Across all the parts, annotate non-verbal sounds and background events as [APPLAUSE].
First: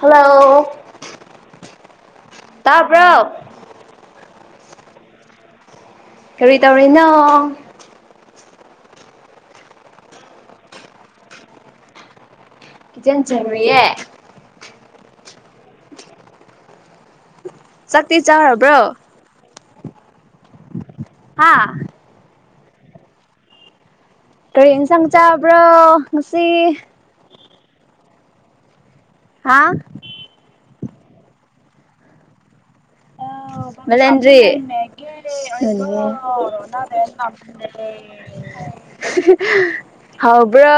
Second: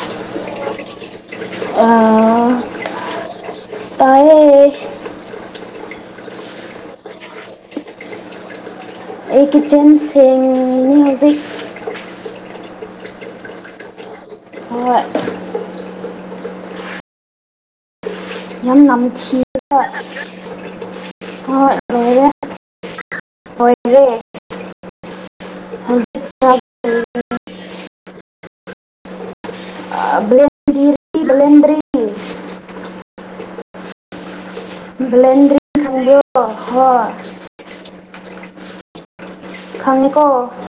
hello ꯇꯔꯕ ꯍ ꯀꯔꯤ ꯇꯧꯔꯤꯅꯣ ꯑꯩ ꯀꯤꯠꯆꯟꯁꯤꯡꯅꯤ ꯍꯧꯖꯤꯛ ꯏꯆꯅ ꯔꯨꯔꯤꯌꯦ ꯃ ꯆꯥꯛꯠꯇꯤ ꯆꯥꯔꯕ꯭ꯔꯣ ꯍꯥꯥ ꯍ ꯍꯣꯏ ꯇ꯭ꯔꯦꯟ ꯆꯪ ꯆꯕ꯭ꯔꯣ ꯍꯧꯖꯤꯛ ꯉꯁꯤ ꯍꯥꯥ ꯀꯔꯤ ꯀꯂꯦꯟꯗꯔꯤ ꯃꯂꯟꯔꯤ ꯃꯒꯤꯔ ꯕ꯭ꯂꯦꯟꯗ꯭ꯔꯤ ꯈꯪꯕ꯭ꯔꯣ ꯍꯣꯏ ꯈꯪꯉꯦꯀꯣ ꯍꯕ꯭ꯔꯣ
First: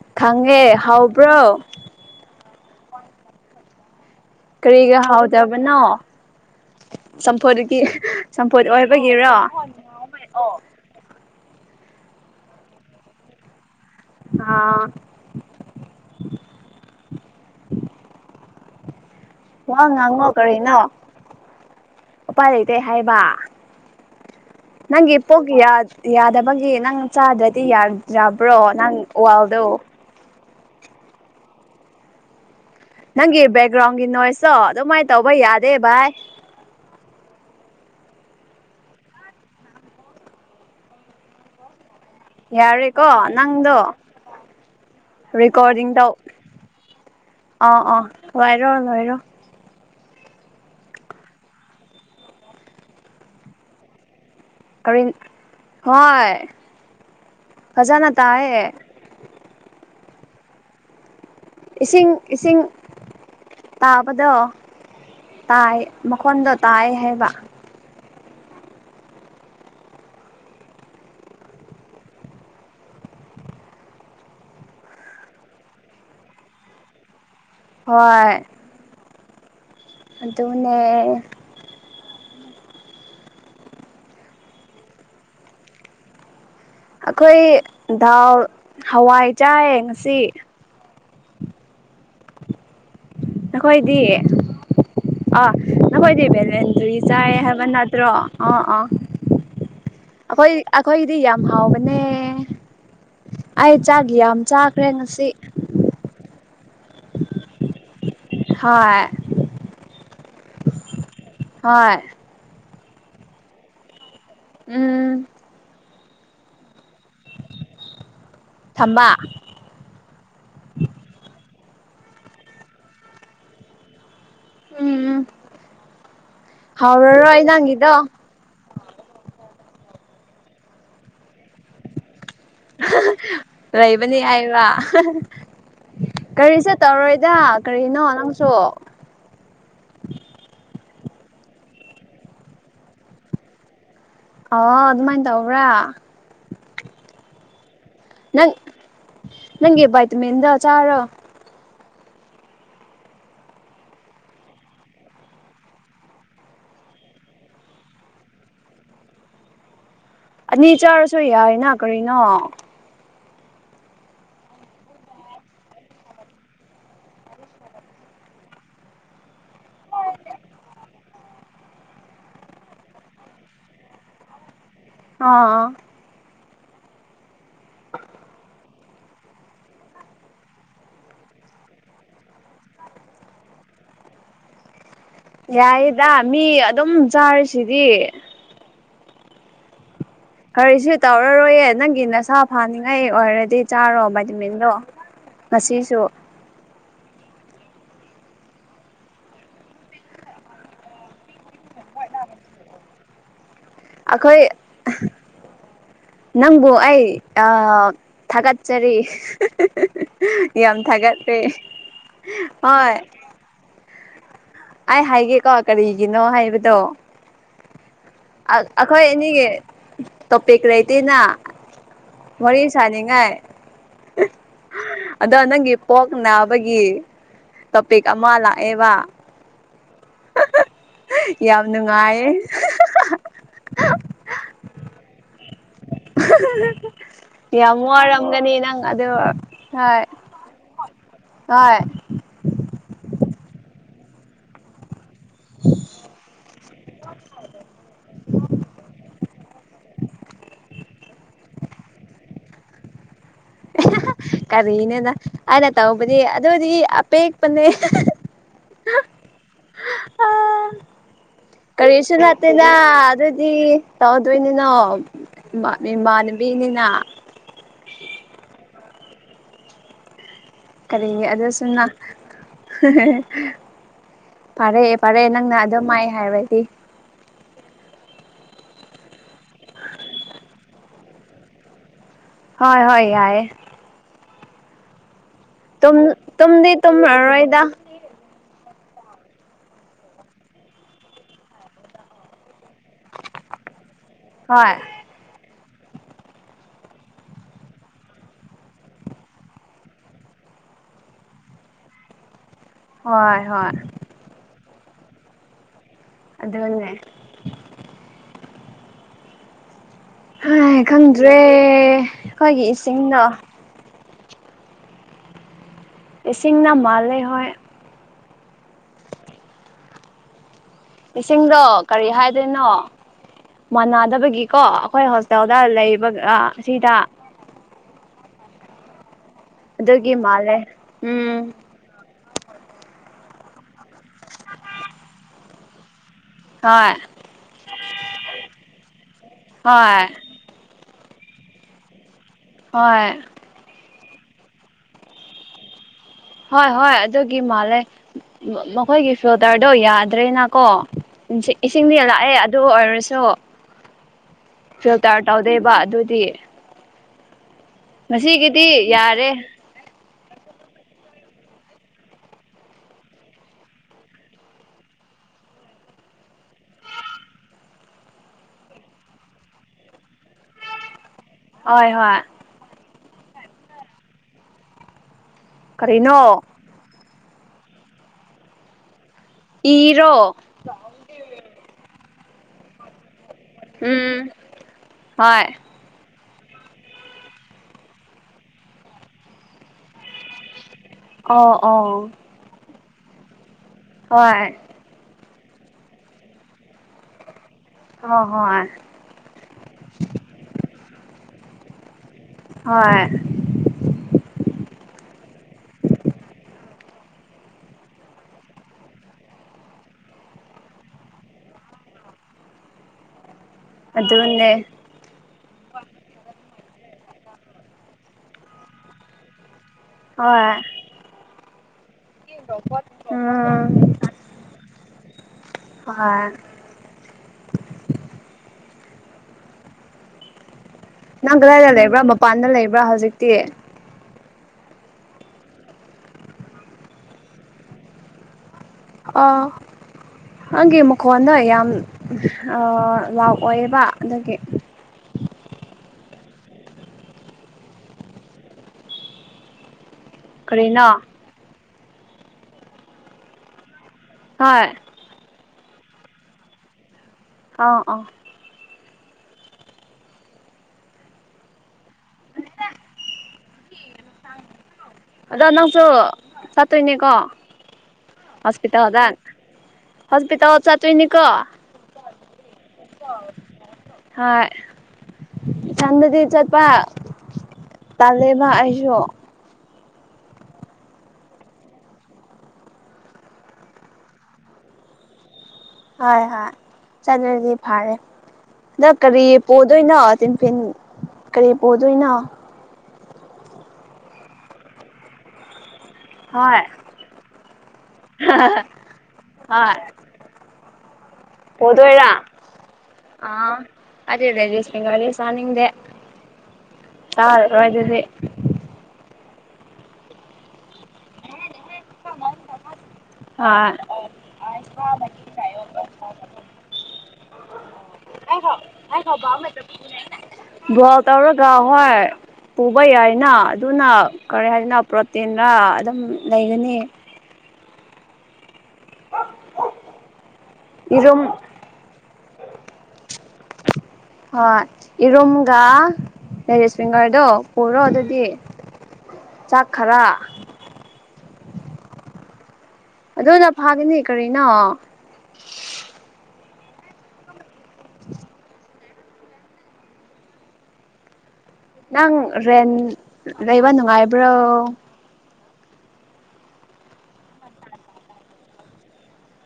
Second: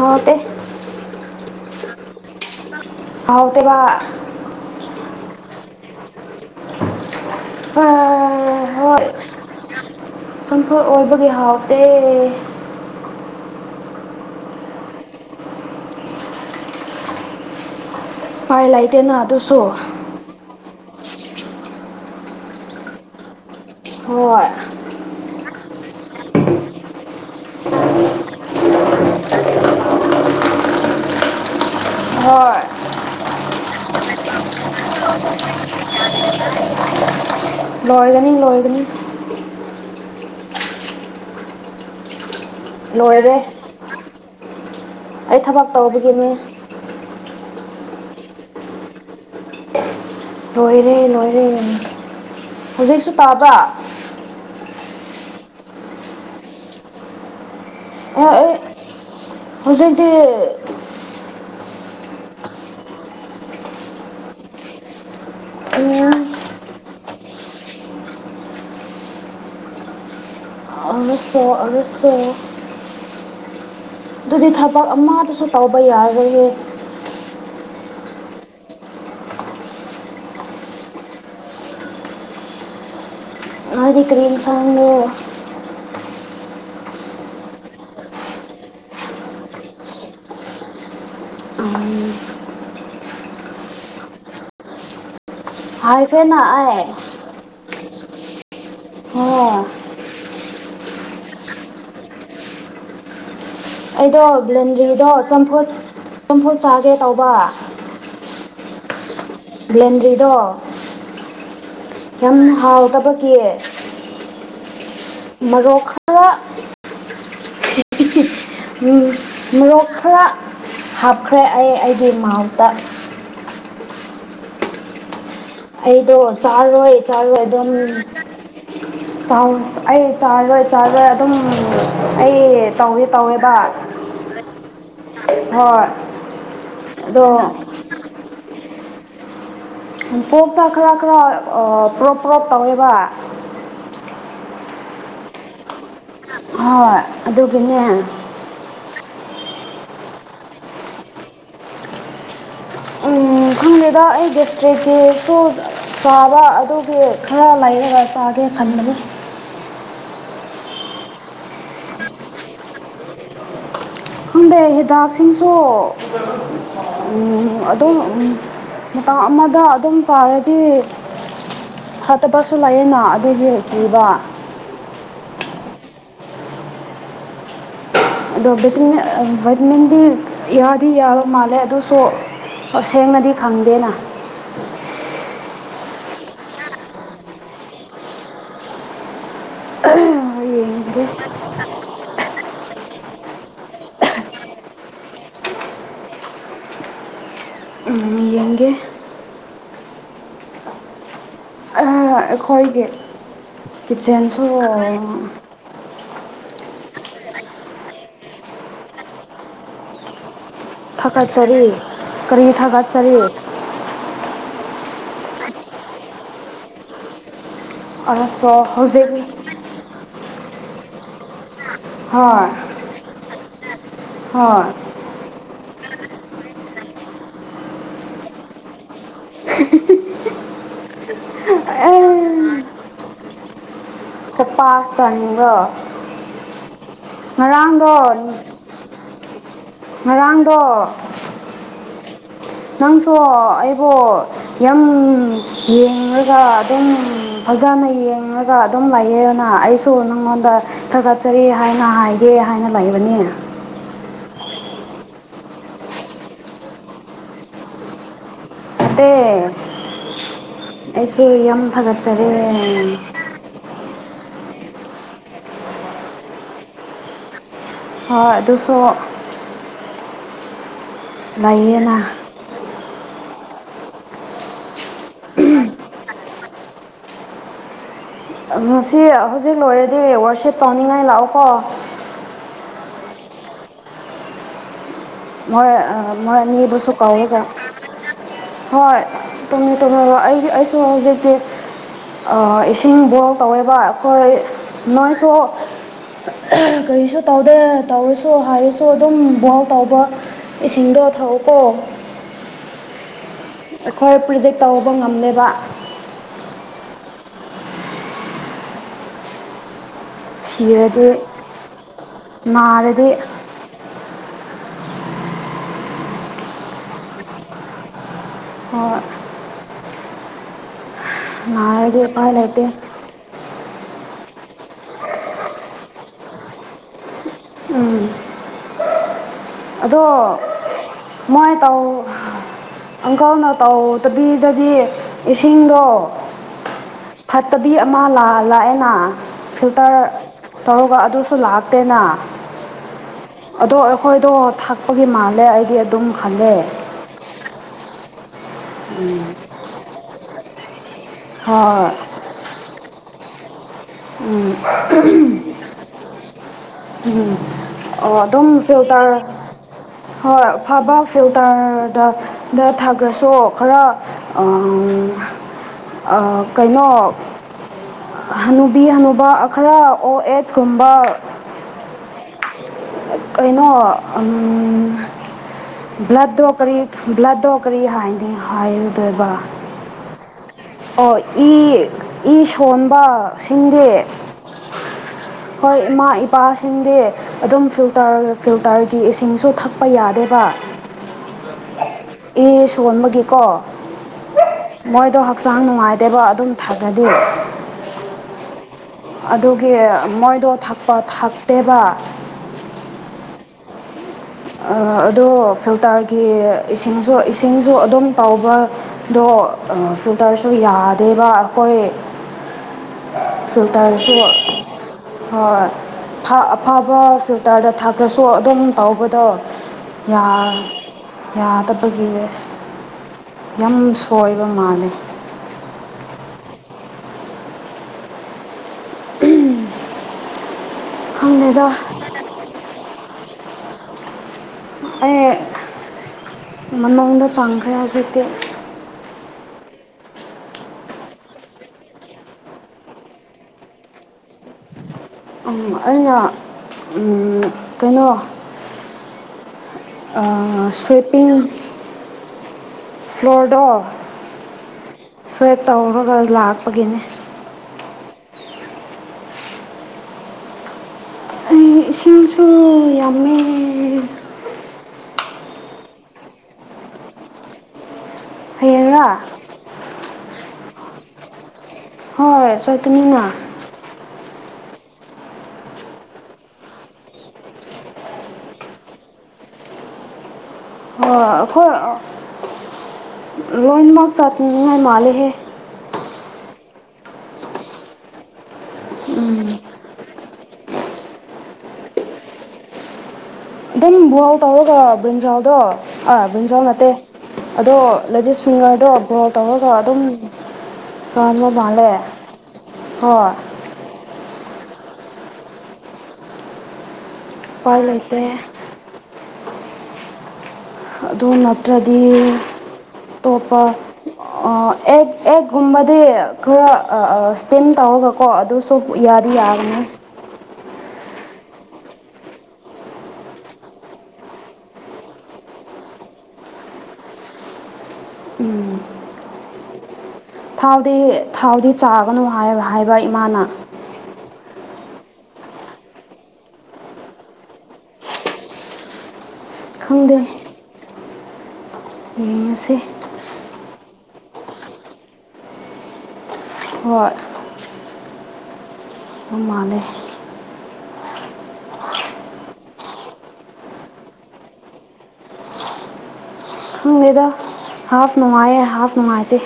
ꯍꯥꯎꯇꯦ ꯈꯪꯉꯦ ꯍꯥꯎꯕ꯭ꯔꯣ ꯑꯥꯎꯗꯕ ꯀꯔꯤꯒ ꯍꯥꯎꯗꯕꯅꯣ ꯆꯝꯐꯨꯠꯀꯤ ꯆꯝꯐꯨꯠ ꯍꯣꯏ ꯑꯣꯏꯕꯒꯤꯔꯣ ꯒ ꯍꯥꯎ ꯇ ꯑꯥ ꯄꯥꯏ ꯂꯥꯏꯗꯦꯅ ꯋꯥ ꯉꯥꯡꯉꯣ ꯀꯔꯤꯅꯣ ꯎꯄꯥꯏ ꯂꯩꯇ ꯍꯥꯏꯕ ꯍꯣꯏ ꯄꯣꯛ ꯌꯥꯗꯕꯒꯤ ꯅꯪ ꯆꯥꯗ꯭ꯔꯗꯤ ꯌꯥꯗꯕ꯭ꯔꯣ ꯅꯪ ꯋꯥ ꯋꯥꯜꯗꯣ ꯍꯣꯏ ꯅꯪꯒꯤ ꯕꯦꯛꯒ꯭ꯔꯥꯎꯟꯒꯤ ꯅꯣꯏꯁꯇꯣ ꯑꯗꯨꯃꯥꯏꯅ ꯇꯧꯕ ꯌꯥꯗꯦ ꯚꯥꯏ ꯂꯣꯏꯗꯅꯤ ꯂꯣꯏꯗꯅꯤ ꯌꯥꯔꯔꯤꯀꯣ ꯂꯣꯏꯔꯦ ꯑꯩ ꯅꯪꯗꯨꯣ ꯊꯕꯛ ꯔꯀꯣꯔꯗꯤꯡ ꯇ ꯇꯧꯕꯒꯤꯅꯦ ꯑ ꯑ ꯋꯥꯏꯔꯣ ꯂꯔꯣ ꯂꯣꯏꯔꯦ ꯂꯣꯏꯔꯦ ꯍꯧꯖꯤꯛꯁꯨ ꯇꯥꯕ꯭ꯔ ꯍꯣꯏ ꯍꯖꯅ ꯇꯥꯏꯍꯦ ꯍꯧꯖꯤꯣꯏꯗꯤ ꯏꯁꯤꯡ ꯏꯁꯤꯡ ꯇꯥꯕꯗꯣ ꯇꯥꯏ ꯎꯝ ꯃꯈꯣꯟꯗꯣ ꯇꯥꯏ ꯍꯥꯏꯕ ꯑ ꯁꯣ ꯑ ꯁꯣ ꯑꯗꯨꯗꯤ ꯊꯕꯛ ꯑꯃꯗꯨꯁꯨ ꯇꯧꯕ ꯌꯥꯔꯣꯏꯍꯦ ꯍꯣꯏ ꯑꯗꯨꯗꯅꯦꯦꯛ ꯑꯖꯤ ꯀꯔꯤꯝ ꯁꯥꯡꯗꯣ ꯑꯈꯣꯏ ꯗꯥꯎ ꯍꯋꯥꯏ ꯆꯥꯏ ꯉꯁꯤ ꯎꯝ ꯅꯈꯣꯏꯗꯤ ꯑꯥ ꯅꯈꯣꯏꯗꯤ ꯍꯥꯏꯈ꯭ꯔꯦꯅ ꯑꯩ ꯚꯦꯂꯦꯟꯗ꯭ꯔꯤ ꯆꯥꯏ ꯍꯥꯏꯕ ꯅꯠꯇ꯭ꯔꯣ ꯑꯥ ꯑꯥ ꯍꯣ ꯑꯈꯣꯏ ꯑꯈꯣꯏꯒꯤꯗꯤ ꯌꯥꯝ ꯍꯥꯎꯕꯅꯦ ꯑꯩ ꯆꯥꯛ ꯑꯩꯗꯣ ꯌꯥꯝ ꯆꯥꯈ꯭ꯔꯦ ꯕꯦꯂꯦꯟꯗ꯭ꯔꯤꯗꯣ ꯉꯁꯤ ꯆꯝꯐꯨꯠ ꯆꯝꯐꯨꯠ ꯆꯥꯒꯦ ꯇꯧꯕ ꯍꯣꯏ ꯗꯣ ꯍꯣꯏ ꯌꯥꯝ ꯍꯥꯎ ꯇꯕꯒꯤ ꯎꯝ ꯃꯔꯣꯛ ꯈꯔ ꯎꯝ ꯊꯝꯕ ꯃꯣꯔꯣꯛ ꯈꯔ ꯍꯥꯞꯈ꯭ꯔꯦ ꯑꯩ ꯑꯩꯒꯤ ꯃꯥꯎꯠꯇ ꯎꯝ ꯎꯝ ꯑꯩꯗꯣ ꯆꯜ ꯋꯥꯣꯏ ꯆꯜ ꯍꯥꯎꯔꯔꯣꯏ ꯑꯗꯨꯝ ꯅꯪꯒꯤꯗꯣ ꯑꯩ ꯆꯥꯔꯔꯣꯏ ꯆꯥꯔꯔꯣꯏ ꯑꯗꯨꯝ ꯑꯩ ꯇꯧꯋꯤ ꯇꯧꯋꯦ ꯕ ꯂꯩꯕꯅꯤ ꯍꯥꯏꯕ ꯀꯔꯤꯁꯨ ꯑꯗꯣ ꯇꯧꯔꯣꯏꯗ ꯀꯔꯤꯅꯣ ꯅꯪꯁꯨ ꯄꯣꯛꯇ ꯈꯔ ꯈꯔ ꯄ꯭ꯔꯣꯞ ꯄ꯭ꯔꯣꯞ ꯇꯧꯋꯦꯕ ꯑꯣ ꯑꯗꯨꯃꯥꯏꯅ ꯇꯧꯕ꯭ꯔꯥ ꯍꯣꯏ ꯑꯗꯨꯒꯤꯅꯦ ꯅꯪ ꯅꯪꯒꯤ ꯚꯥꯏꯇꯥꯃꯤꯟꯗꯣ ꯆꯥꯔꯣ ꯎꯝ ꯈꯪꯗꯦꯗ ꯑꯩ [UNINTELLIGIBLE] ꯆꯥꯕ ꯑꯗꯨꯒꯤ ꯈꯔ ꯂꯩꯔꯒ ꯆꯥꯒꯦ ꯈꯟꯕꯅꯤ ꯑꯅꯤ ꯆꯥꯔꯁꯨ ꯌꯥꯏꯅ ꯀꯔꯤꯅꯣ ꯈꯪꯗꯦ ꯍꯤꯗꯥꯛꯁꯤꯡꯁꯨ ꯎꯝ ꯑꯗꯨꯝ ꯃꯇꯥꯡ ꯑꯃꯗ ꯑꯗꯨꯝ ꯆꯥꯔꯗꯤ ꯐꯠꯇꯕꯁꯨ ꯂꯩꯌꯦꯅ ꯑꯗꯨ ꯀꯤꯕ ꯑꯥ ꯑꯗꯣ ꯕꯦꯇ ꯚꯥꯏꯇꯃꯤꯟꯗꯤ ꯌꯥꯗꯤ ꯌꯥꯕ ꯃꯥꯜꯂꯦ ꯑꯗꯨꯁꯨ ꯁꯦꯡꯅꯗꯤ ꯈꯪꯗꯦꯅ ꯌꯥꯏꯌꯦꯗ ꯃꯤ ꯑꯗꯨꯝ ꯆꯥꯔꯤꯁꯤꯗꯤ ꯀꯔꯤꯁꯨ ꯌꯦꯡꯒꯦ ꯇꯧꯔꯔꯣꯏꯌꯦ ꯅꯪꯒꯤ ꯅꯁꯥ ꯐꯥꯅꯤꯡꯉꯥꯏ ꯑꯣꯏꯔꯗꯤ ꯆꯥꯔꯣ ꯚꯥꯏꯇꯥꯃꯤꯟꯗꯣ ꯉꯁꯤꯁꯨ ꯌꯦꯡꯒꯦ ꯑꯩꯈꯣꯏꯒꯤ ꯑꯩꯈꯣꯏ ꯀꯤꯠꯆꯟꯁꯨ ꯅꯪꯕꯨ ꯑꯩ ꯊꯥꯒꯠꯆꯔꯤ ꯌꯥꯝ ꯊꯒꯠꯇꯦ ꯊꯥꯒꯠꯆꯔꯤ ꯀꯔꯤ ꯍꯣꯏ ꯊꯥꯒꯠꯆꯔꯤ ꯑꯩ ꯍꯥꯏꯒꯦꯀꯣ ꯀꯔꯤꯒꯤꯅꯣ ꯍꯥꯏꯕꯗꯣ ꯑꯁꯣ ꯑ ꯑꯈꯣꯏ ꯍꯧꯖꯤꯛ ꯑꯅꯤ ꯇꯣꯄꯤꯛ ꯂꯩꯇꯦꯅ ꯍꯣꯏ ꯋꯥꯔꯤ ꯁꯥꯅꯤꯡꯉꯥꯏ ꯍꯣꯏ ꯑꯗꯣ ꯅꯪꯒꯤ ꯄꯣꯛꯅꯕꯒꯤ ꯇꯣꯄꯤꯛ ꯑꯃ ꯂꯥꯛꯑꯦꯕ ꯌꯥꯝ ꯑꯩ ꯅꯨꯡꯉꯥꯏꯌꯦ ꯈꯨꯄꯥꯛ ꯆꯥꯅꯤꯡꯕ꯭ꯔꯣ ꯌꯥꯝ ꯉꯔꯥꯡꯗꯣ ꯋꯥꯔꯝꯒꯅꯤ ꯅꯪ ꯑꯗꯨ ꯍꯣꯏ ꯉꯔꯥꯡꯗꯣ ꯍꯣꯏ ꯅꯪꯁꯨ ꯑꯩꯕꯨ ꯌꯥꯝ ꯌꯦꯡꯉꯒ ꯑꯗꯨꯝ ꯐꯖꯅ ꯌꯦꯡꯉꯒ ꯑꯗꯨꯝ ꯂꯩꯌꯦꯅ ꯑꯩꯁꯨ ꯅꯪ ꯉꯣꯟꯗ ꯊꯥꯒꯠꯆꯔꯤ ꯍꯥꯏꯅ ꯍꯥꯏꯒꯦ ꯍꯥꯏꯅ ꯂꯩꯕꯅꯤ ꯀꯔꯤꯅꯦꯅ ꯑꯩꯅ ꯇꯧꯕꯗꯤ ꯑꯗꯨ ꯑꯣꯏꯗꯤ ꯑꯄꯦꯛꯄꯅꯦ ꯑ ꯑꯩꯁꯨ ꯌꯥꯝ ꯀꯔꯤꯁꯤ ꯊꯥꯒꯠꯆꯔꯤ ꯍꯥꯠꯇꯅ ꯑꯗꯨꯗ꯭ꯔꯗꯤ ꯇꯥꯎꯗꯅꯤꯅꯣ ꯃꯥ ꯃꯥꯟꯕꯤꯅꯤꯅ ꯍꯣꯏ ꯨ ꯁꯣ ꯀꯔꯤꯦ ꯑꯗꯨꯗꯁꯨꯨꯝꯅ ꯐꯔꯛꯑꯦ ꯐꯥꯔꯛꯑꯦ ꯅꯪꯅ ꯑꯗꯨꯝ ꯃꯥ ꯍꯥꯏꯔꯗꯤ ꯉꯁꯤ ꯍꯧꯖꯤꯛ ꯂꯣꯏꯔꯗꯤ ꯋꯥꯔꯁꯦꯞ ꯇꯧꯅꯤꯡꯉꯥꯏ ꯂꯥꯛꯑꯣꯀꯣ ꯍꯣꯏ ꯍꯣꯏ ꯌꯥꯏꯑꯦ ꯃꯣꯏ ꯃꯣꯏ ꯇꯨꯝꯗꯤ ꯃꯤꯕꯨꯁꯨ ꯀꯋꯦ ꯀꯣ ꯇꯨꯝꯃꯔꯣꯏꯗ ꯍꯣꯏ ꯇꯝꯃꯦ ꯇꯝꯃꯦ ꯑꯩꯒꯤ ꯑꯩꯁꯨ ꯍꯧꯖꯤꯛꯇꯤ ꯏꯁꯤꯡ ꯕꯣꯛ ꯇꯧꯋꯦꯕ ꯑꯩꯈꯣꯏ ꯍꯣꯏ ꯅꯣꯏꯁꯨ ꯀꯔꯤꯁꯨ ꯇꯧꯗꯦ ꯇꯧꯔꯁꯨ ꯍꯥꯏꯔꯁꯨ ꯑꯗꯨꯝ ꯕꯣꯜ ꯇꯧꯕ ꯏꯁꯤꯡꯗꯣ ꯊꯛꯑꯣꯀꯣ ꯍꯣꯏ ꯍꯣꯏ ꯑꯩꯈꯣꯏ ꯄ꯭ꯔꯤꯗꯤꯛ ꯇꯧꯕ ꯉꯝꯂꯦꯕ ꯑꯗꯨꯅꯦ ꯍꯣꯏ ꯁꯤꯔꯗꯤ ꯈꯪꯗ꯭ꯔꯦ ꯈꯣꯏꯒꯤ ꯅꯥꯔꯗꯤ ꯏꯁꯤꯡꯗꯣ ꯏꯁꯤꯡꯅ ꯃꯥꯜꯦ ꯍꯣꯏ ꯑꯣ ꯏꯁꯤꯡꯗꯣ ꯅꯥꯔꯗꯤ ꯀꯔꯤ ꯎꯄꯥꯏ ꯂꯩꯇꯦ ꯍꯥꯏꯗꯣꯏꯅꯣ ꯃꯥꯟꯅꯗꯕꯒꯤꯀꯣ ꯑꯩꯈꯣꯏ ꯍꯣꯁꯄꯤꯇꯥꯦꯜꯜꯗ ꯂꯩꯕꯒ ꯑꯁꯤꯗ ꯎꯝ ꯑꯗꯣ ꯑꯗꯨꯒꯤ ꯃꯥꯜꯂꯦ ꯎꯝ ꯃꯣꯏ ꯇꯥꯎ ꯑꯪꯀꯜꯅ ꯇꯧꯗꯕꯤꯗꯗꯤ ꯏꯁꯤꯡꯗꯣ ꯍꯣꯏ ꯋꯥꯔꯤ ꯑꯃ ꯂ ꯂꯥꯛꯑꯦꯅ ꯐꯤꯜꯇꯔ ꯍꯣꯏ ꯇꯧꯔꯒ ꯑꯗꯨꯁꯨ ꯂꯥꯛꯇꯦꯅ ꯍꯣꯏ ꯍꯣꯏꯗꯣ ꯊꯥꯛꯄꯒꯤ ꯃꯥꯜꯂꯦ ꯑꯩꯗꯤ ꯑꯗꯨꯝ ꯈꯜꯂꯦ ꯍꯣꯏ ꯍꯣꯏ ꯑꯗꯨꯒꯤ ꯃꯥꯜꯂꯦ ꯃꯈꯣꯏꯒꯤ ꯐꯤꯜꯇꯔꯗꯣ ꯌꯥꯗ꯭ꯔꯦꯅꯀꯣ ꯍꯣꯏ ꯏꯁꯤꯡꯗꯤ ꯂꯥꯛꯑꯦ ꯑꯗꯨ ꯑꯣꯏꯔꯁꯨ ꯐꯤ ꯇꯥꯔ ꯇꯧꯗꯩꯕ ꯑꯗꯨꯗꯤ ꯎꯝ ꯑꯣ ꯑꯗꯨꯝ ꯉꯁꯤꯒꯤꯗꯤ ꯐꯤꯜꯇꯔ ꯌꯥꯔꯦ ꯍꯣꯏ ꯐꯕ ꯐꯤꯜꯇꯔꯗ ꯗ ꯊꯥꯈ꯭ꯔꯁꯨ ꯈꯔ ꯀꯩꯅꯣ ꯍꯅꯨꯕꯤ ꯍꯅꯨꯕ ꯈꯔ ꯑꯣ ꯑꯦꯁꯀꯨꯝꯕ ꯍꯣꯏ ꯍꯣꯏ ꯀꯩꯅꯣ ꯀꯔꯤꯅꯣ ꯎ꯭ꯂꯗ ꯀꯔꯤ ꯭ꯂ ꯣꯀꯔꯤ ꯍꯉꯗ ꯍꯥꯏ ꯣꯏꯕ ꯏꯔꯣ ꯑꯣ ꯏ ꯏ ꯁꯣꯟꯕ ꯁꯤꯡꯗꯤ ꯎꯝ ꯍꯣꯏ ꯏꯃꯥ ꯅꯨꯄꯥꯁꯤꯡꯗꯤ ꯑꯗꯨꯝ ꯐꯤꯜꯇꯔ ꯐꯤꯜꯇꯔꯒꯤ ꯏꯁꯤꯡꯁꯨ ꯊꯛꯄ ꯌꯥꯗꯦꯕ ꯑꯣ ꯑꯣ ꯑꯦ ꯁꯣꯟꯕꯒꯤꯀꯣ ꯍꯣꯏ ꯃꯣꯏꯗꯣ ꯍꯛꯆꯥꯡ ꯅꯨꯡꯉꯥꯏꯇꯕ ꯑꯗꯨꯝ ꯊꯥꯒꯗꯤ ꯑꯣ ꯍꯣ ꯑꯗꯨꯒꯤ ꯃꯣꯏꯗꯣ ꯊꯛꯄ ꯊꯛꯇꯦꯕ ꯍꯣꯏ ꯑꯗꯣ ꯐꯤꯜꯇꯔꯒꯤ ꯏꯁꯤꯡꯁꯨ ꯏꯁꯤꯡꯁꯨ ꯑꯗꯨꯝ ꯇꯕꯗꯣ ꯐꯤꯜꯇꯔꯁꯨ ꯌꯥꯗꯦꯕ ꯑꯩꯈꯣꯏ [INAUDIBLE] ꯐꯤꯜꯇꯔꯁꯨ ꯑꯗꯨꯅꯦ ꯍꯣꯏ ꯑꯐꯕ ꯐꯤꯜꯇꯔꯗ ꯊꯥꯛꯇ꯭ꯔꯁꯨ ꯁꯣ ꯑꯗꯨꯝ ꯇꯧꯕꯗꯣ ꯍꯣꯏ ꯌꯥꯗꯕ ꯑꯩꯈꯣꯏꯒꯤ ꯌꯥꯝ ꯎꯝ ꯁꯣꯏꯕ ꯃꯥꯜꯜꯂꯤ ꯍꯣꯏ ꯅꯪ ꯈꯪꯗꯦꯗ ꯀꯗꯥꯏꯗ ꯂꯩꯕ꯭ꯔꯥ ꯃꯄꯥꯟꯗ ꯂꯩꯕ꯭ꯔꯥ ꯍꯧꯖꯤꯛꯇꯤ ꯑꯩ ꯃꯅꯨꯡꯗ ꯆꯥꯡꯈ꯭ꯔꯦ ꯍꯧꯖꯤꯛꯇꯤ ꯑ ꯑꯩꯪꯒꯤ ꯃꯈꯣꯟꯗꯣ ꯌꯥꯝ ꯂꯥꯎ ꯑꯣꯏꯌꯦꯕ ꯑꯗꯒꯤ ꯑꯩꯅ ꯀꯩꯅꯣ ꯀꯔꯤꯅꯣ ꯁ꯭ꯋꯦꯄꯤꯡ ꯐ꯭ꯂꯣꯔꯗꯥꯣ ꯍꯣꯏ ꯁ꯭ꯋꯦꯞ ꯇꯧꯔꯒ ꯂꯥꯛꯄꯒꯤꯅꯦ ꯑꯥ ꯑꯥ ꯑ ꯑ ꯑꯗꯣ ꯅꯪꯁꯨ ꯆꯠꯇꯣꯏꯅꯦꯀꯣ ꯍꯣꯁꯄꯤꯇꯥꯜ ꯍꯗ ꯍꯌꯦꯡꯔꯥ ꯍꯣꯁꯄꯤꯇꯥꯜ ꯍ ꯆꯠꯋꯅꯤꯀꯣ ꯍꯣꯏ ꯆꯇꯅꯤꯅ ꯆꯟꯗꯗꯤ ꯆꯠꯄ ꯇꯥꯂꯦꯕ ꯑꯩꯁꯨ ꯑꯣ ꯑꯩꯈꯣꯏ ꯂꯣꯏꯟꯃ ꯆꯇ ꯃꯤꯥꯏ ꯃꯥꯂꯦ ꯍꯦ ꯍꯣꯏ ꯍꯣꯏ ꯆꯠꯂ꯭ꯔꯗꯤ ꯐꯔꯦ ꯑꯗ ꯀꯔꯤ ꯄꯣꯗꯣꯏꯅꯣ ꯇꯤꯟꯐꯤꯟ ꯀꯔꯤ ꯄꯨꯣꯛꯗꯣꯏꯅꯣ ꯑꯗꯨꯝ ꯋꯥꯜ ꯇꯧꯔꯒ ꯕ꯭ꯔꯤꯟꯖꯥꯜꯗꯣ ꯑꯥ ꯕ꯭ꯟꯖꯥꯎ ꯍꯣꯏ ꯅꯠꯇꯦ ꯑꯗꯣ ꯂꯦꯗꯤꯁ ꯐꯤꯡꯒꯔꯗꯣ ꯕꯣꯜ ꯇꯧꯔꯒ ꯑꯗꯨꯝ ꯆꯥꯕ ꯃꯥꯜꯂꯦ ꯍꯗꯗ ꯍꯣꯏ ꯑ ꯑꯗꯦꯗꯦ ꯌꯦꯒꯥ ꯆꯥꯅꯤꯗꯦ ꯇ ꯎꯄꯥꯏ ꯔꯗꯗꯤ ꯂꯩꯇꯦ ꯑꯗꯨ ꯅꯠꯇ꯭ꯔꯗꯤ ꯑꯇꯣꯞꯄ ꯑꯥ ꯑꯦꯛ ꯑꯦꯛꯒꯨꯝꯕꯗꯤ ꯈꯔ ꯁ꯭ꯇꯤꯝ ꯇꯧꯔꯒꯀꯣ ꯑꯗꯨꯁꯨ ꯌꯥ ꯃꯔꯤ ꯌꯥꯒꯅꯤ ꯇꯔꯔꯒꯥ ꯍꯣꯏ ꯄꯨꯕ ꯌꯥꯏꯅ ꯑꯗꯨꯅ ꯀꯔꯤ ꯍꯥꯏꯗꯅ ꯄ꯭ꯔꯣꯇꯤꯟꯔ ꯑꯗꯨꯝ ꯂꯩꯒꯅꯤ ꯎꯝ ꯊꯥꯎꯗꯤ ꯏꯔꯨꯝ ꯊꯥꯎꯗꯤ ꯆꯥꯒꯅꯨ ꯍꯥꯏꯕ ꯏꯃꯥꯅ ꯍꯣꯏ ꯏꯔꯨꯝꯒ ꯂꯦꯔꯤꯁ ꯐꯤꯡꯒꯔꯗꯣ ꯄꯨꯔꯣ ꯑꯗꯨꯗꯤ ꯆꯥꯛꯈꯔ ꯎꯁꯦ ꯑꯗꯨꯅ ꯐꯥꯒꯅꯤ ꯀꯔꯤꯅꯣ ꯍꯣꯏ ꯑꯗꯨ ꯃꯥꯅꯦꯦ ꯅꯪ ꯔꯦꯟ ꯂꯩꯕ ꯅꯨꯡꯉꯥꯏꯕ꯭ꯔꯣ ꯈꯪꯗꯦꯗ ꯍꯥꯐ ꯅꯨꯡꯉꯥꯏꯌꯦ ꯍꯥꯐ ꯅꯨꯡꯉꯥꯏꯇꯦ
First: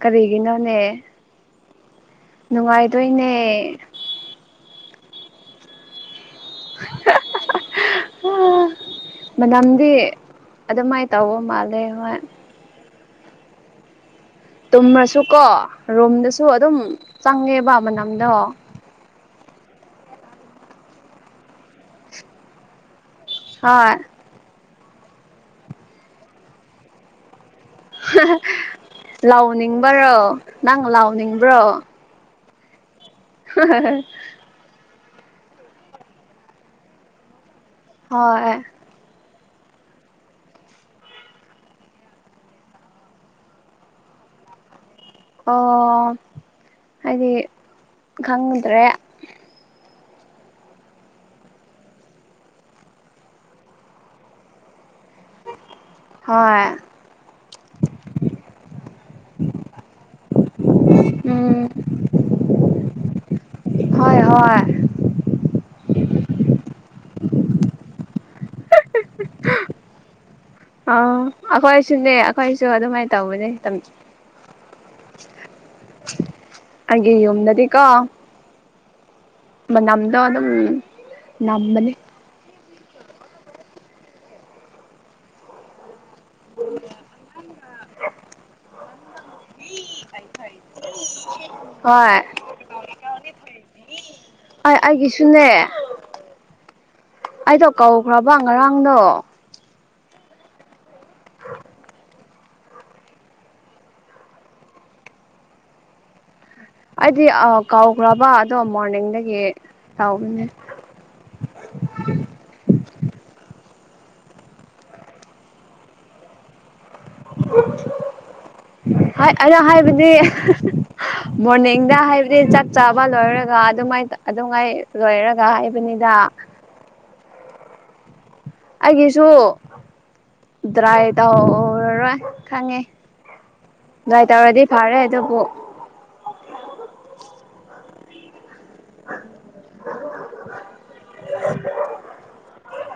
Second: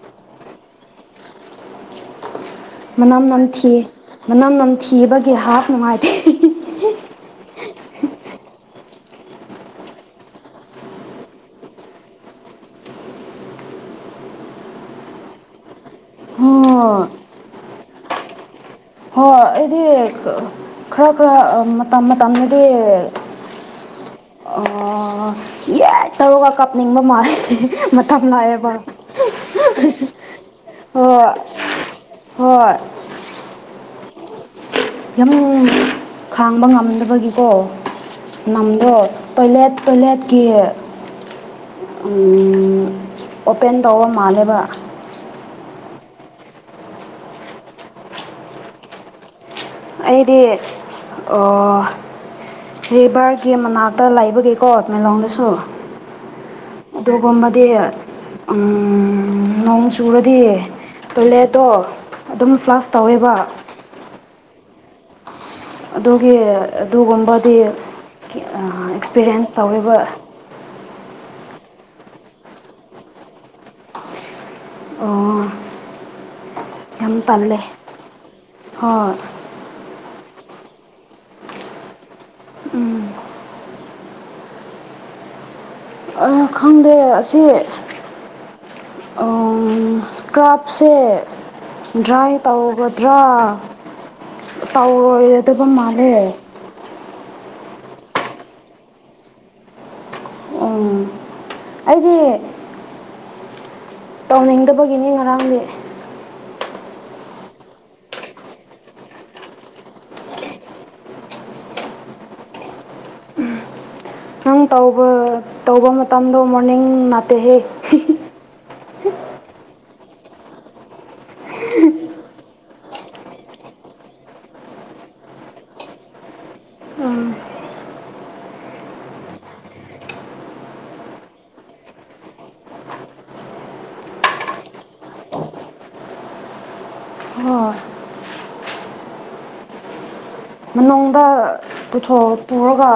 ꯀꯔꯤꯒꯤꯅꯣꯅꯦ ꯃꯅꯝ ꯅꯨꯡꯉꯥꯏꯗꯣꯏꯅꯦ ꯅꯝꯊꯤ ꯃꯅꯝ ꯅꯝꯊꯤꯕꯒꯤ ꯍꯥꯞ ꯅꯨꯡꯉꯥꯏꯇꯦ ꯎꯝ ꯃꯅꯝꯗꯤ ꯑꯗꯨꯃꯥꯏꯅ ꯇꯧꯕ ꯃꯥꯜꯂꯦ ꯍꯣꯏ ꯇꯨꯝꯃꯁꯨ ꯀꯣ ꯔꯣꯝꯗꯁꯨ ꯑꯗꯨꯝ ꯍꯣꯏ ꯆꯪꯉꯦꯕ ꯃꯅꯝꯗꯣ ꯍꯣꯏ ꯑꯩꯗꯤ ꯈꯔ ꯈꯔ ꯃꯇꯝ ꯃꯇꯝꯗꯨꯗꯤ ꯍ ꯑꯣ ꯌꯥ ꯇꯧꯔꯒ ꯀꯥꯞꯅꯤꯡꯕ ꯃꯥꯜꯂꯦ ꯃ ꯂꯥꯛꯑꯦꯕꯣ ꯂꯥꯎꯅꯤꯡꯕꯔꯣ ꯅꯪ ꯑꯣ ꯂꯥꯎꯅꯤꯡꯕ꯭ꯔꯣ ꯍꯣꯏ [UNINTELLIGIBLE] ꯌꯥꯝ ꯈꯥꯡꯕ ꯉꯝꯗꯕꯒꯤꯀꯣ ꯍꯣꯏ ꯅꯝꯗꯣ ꯄꯂꯦꯠ ꯄꯂꯦꯠ ꯀ ꯑꯣꯄꯦꯟ ꯇꯧꯕ ꯃꯥꯜꯂꯦꯕ ꯑꯣ ꯍꯥꯏꯗꯤ ꯈꯪꯗ꯭ꯔꯦ ꯑꯩꯗꯤ ꯚꯔꯒꯤ ꯃꯅꯥꯛꯇ ꯂ ꯂꯩꯕꯒꯤꯀꯣꯃꯦꯂꯣꯡꯗꯁꯨ ꯍꯣꯏ ꯑꯗꯨꯒꯨꯝꯕꯗꯤ ꯎꯝ ꯅꯣꯡ ꯆꯨꯔꯗꯤ ꯇꯣꯏꯂꯦꯠꯇꯣ ꯎꯝ ꯑꯗꯨꯝ ꯐ꯭ꯂꯥꯁ ꯇꯧꯋꯦꯕ ꯏ ꯑꯗꯨꯒꯤ ꯑꯗꯨꯒꯨꯝꯕꯗꯤ ꯑꯦꯛꯁꯄꯤꯔꯤꯟꯁ ꯇꯧꯔꯤꯕ ꯑ ꯑꯩꯈꯣꯏꯁꯨꯅꯦ ꯑꯩꯈꯣꯏꯁꯨ ꯑꯗꯨꯃꯥꯏꯅ ꯇꯧꯕꯅꯦ ꯑꯣ ꯑꯩꯒꯤꯦ ꯌꯨꯝꯗꯗꯤꯀ ꯍꯣꯏ ꯃꯅꯝ ꯑ ꯑꯗꯨꯝ ꯅꯝꯕꯅꯤ ꯎꯝ ꯈꯪꯗꯦ ꯑꯁꯤ ꯏꯁꯀ꯭ꯔꯥꯞꯁꯦ ꯍꯣꯏ ꯗ꯭ꯔꯥꯏ ꯇꯧꯒꯗ꯭ꯔꯥ ꯑꯩ ꯑꯩꯒꯤꯁꯨꯅꯦ ꯇꯧꯔꯣꯏꯒꯗꯕ ꯃꯥꯜꯂꯦ ꯑꯩꯗꯣ ꯀꯧꯈ꯭ꯔꯕ ꯉꯔꯥꯡꯗꯣ ꯎ ꯑꯩꯗꯤ ꯇꯧꯅꯤꯡꯗꯕꯒꯤꯅꯤ ꯉꯔꯥꯡꯗꯤ ꯑꯩꯗꯤ ꯀꯧꯈ꯭ꯔꯕ ꯑꯗꯣ ꯃꯣꯔꯅꯤꯡꯗꯒꯤ ꯇꯥꯎꯒꯅꯦ ꯑ ꯎꯝ ꯅꯪ ꯇ ꯇꯧꯕ ꯃꯇꯝꯗꯣ ꯃꯣꯔꯅꯤꯡ ꯅꯥꯇꯦꯍꯦ ꯍꯣꯏ ꯑꯗꯣ ꯍꯥꯏꯕꯗꯤ ꯃꯣꯔꯅꯤꯡꯗ ꯍꯥꯏꯕꯗꯤ ꯆꯥꯛ ꯆꯥꯕ ꯂꯣꯏꯔꯒ ꯑꯗꯨꯃꯥꯏꯅ ꯑꯗꯨꯉꯥꯏ ꯂꯣꯏꯔꯒ ꯍꯥꯏꯕꯅꯤꯗ ꯑꯩꯒꯤꯁꯨ ꯗ꯭ꯔꯥꯏ ꯇꯧꯔꯔꯣꯏ ꯈꯪꯉꯦ ꯥꯏ ꯇꯧꯔꯗꯤ ꯐꯔꯦ ꯑꯗꯨꯕꯨ ꯍꯣꯏ [INAUDIBLE] ꯃꯅꯨꯡꯗ ꯄꯨꯊꯣꯛ ꯄꯨꯔꯒ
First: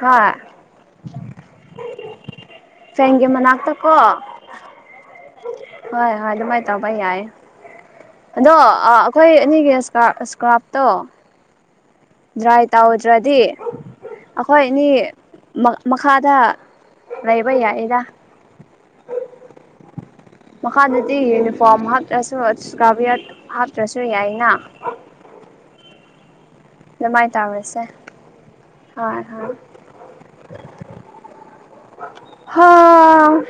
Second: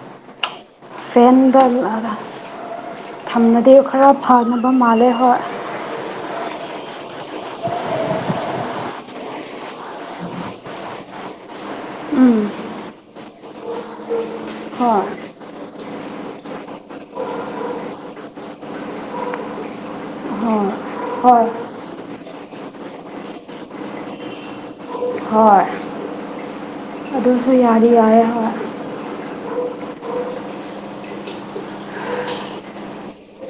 ꯍꯥ ꯐꯦꯟꯗ ꯐꯦꯟꯒꯤ ꯃꯅꯥꯛꯇ ꯊꯝꯃꯗꯤ ꯀꯣ ꯈꯔ ꯐꯅꯕ ꯃꯥꯜꯂꯦ ꯍꯣꯏ ꯍꯣꯏ ꯍꯣꯏ ꯑꯗꯨꯃꯥꯏꯅ ꯇꯧꯕ ꯌꯥꯏꯌꯦꯦ ꯑꯗꯣ ꯑꯩꯈꯣꯏ ꯑꯅꯤꯒꯤ ꯏꯁꯀꯥꯞꯇꯣ ꯎꯝ ꯗ꯭ꯔꯥꯏ ꯇꯧꯗ꯭ꯔꯗꯤ ꯑꯩꯈꯣꯏꯅꯤ ꯍꯣꯏ ꯃꯈꯥꯗ ꯂꯩꯕ ꯌꯥꯏꯔ ꯍꯣꯏ ꯃꯈꯥꯗꯗꯤ ꯍꯣꯏ ꯌꯨꯅꯤꯐꯣꯔꯝ ꯍꯥꯞꯂꯁꯨ ꯏꯁꯀꯥꯕꯤꯌꯠ ꯍꯥꯞꯇ꯭ꯔꯁꯨ ꯌꯥꯏꯅ ꯍꯣꯏ ꯃꯥꯏ ꯊ ꯌꯥꯔꯤ ꯌꯥꯌꯥ ꯑ ꯍꯥꯎ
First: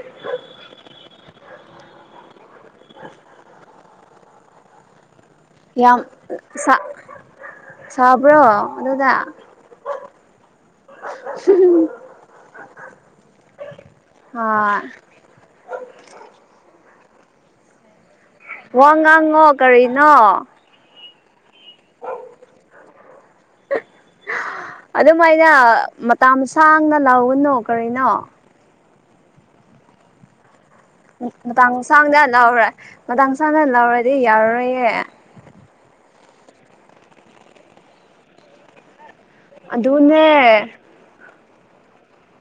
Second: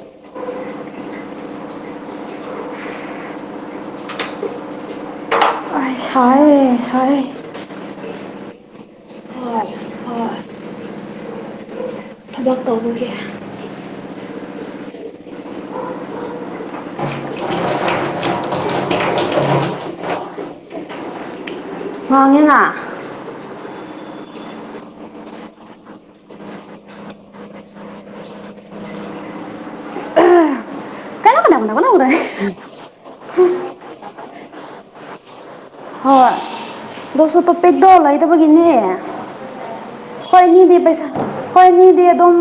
ꯑ ꯌꯥꯝ ꯁꯥ ꯑꯦꯁꯣꯏ ꯁꯥꯕ꯭ꯔꯣ ꯑꯗꯨꯗꯥ ꯍꯣꯏ ꯇꯧꯕꯒꯦ ꯑ ꯋꯥ ꯉꯥꯡꯉꯣ ꯀꯔꯤꯅꯣ ꯋꯥꯥꯡꯉꯦꯅ [INAUDIBLE] ꯑꯗꯨꯝꯥꯏꯅ ꯃꯇꯝꯥ ꯁꯥꯡꯅ ꯂꯥꯎꯒꯅꯨ ꯀꯔꯤꯅꯣ ꯀꯩꯅꯣ ꯀꯅꯥ ꯀꯅꯥ ꯀꯅꯥ ꯃꯇꯥꯡꯁꯥꯡꯗ ꯂꯧꯔꯦ ꯃꯇꯥꯡ ꯁꯁꯥꯡꯗ ꯂꯧꯔꯗꯤ ꯌꯥꯔꯔꯣꯏꯌꯦꯦ [INAUDIBLE] [INAUDIBLE] ꯗꯣꯁꯣ ꯇꯣꯞꯄꯤꯗ ꯑꯣ ꯂꯩꯥꯏꯗꯕꯒꯤꯅꯦ ꯑꯗꯨꯅꯦ ꯍꯣꯏꯅꯤꯅꯦ ꯄꯩꯁꯥ ꯍꯣꯏ ꯃꯤꯗꯤ ꯑꯗꯨꯝ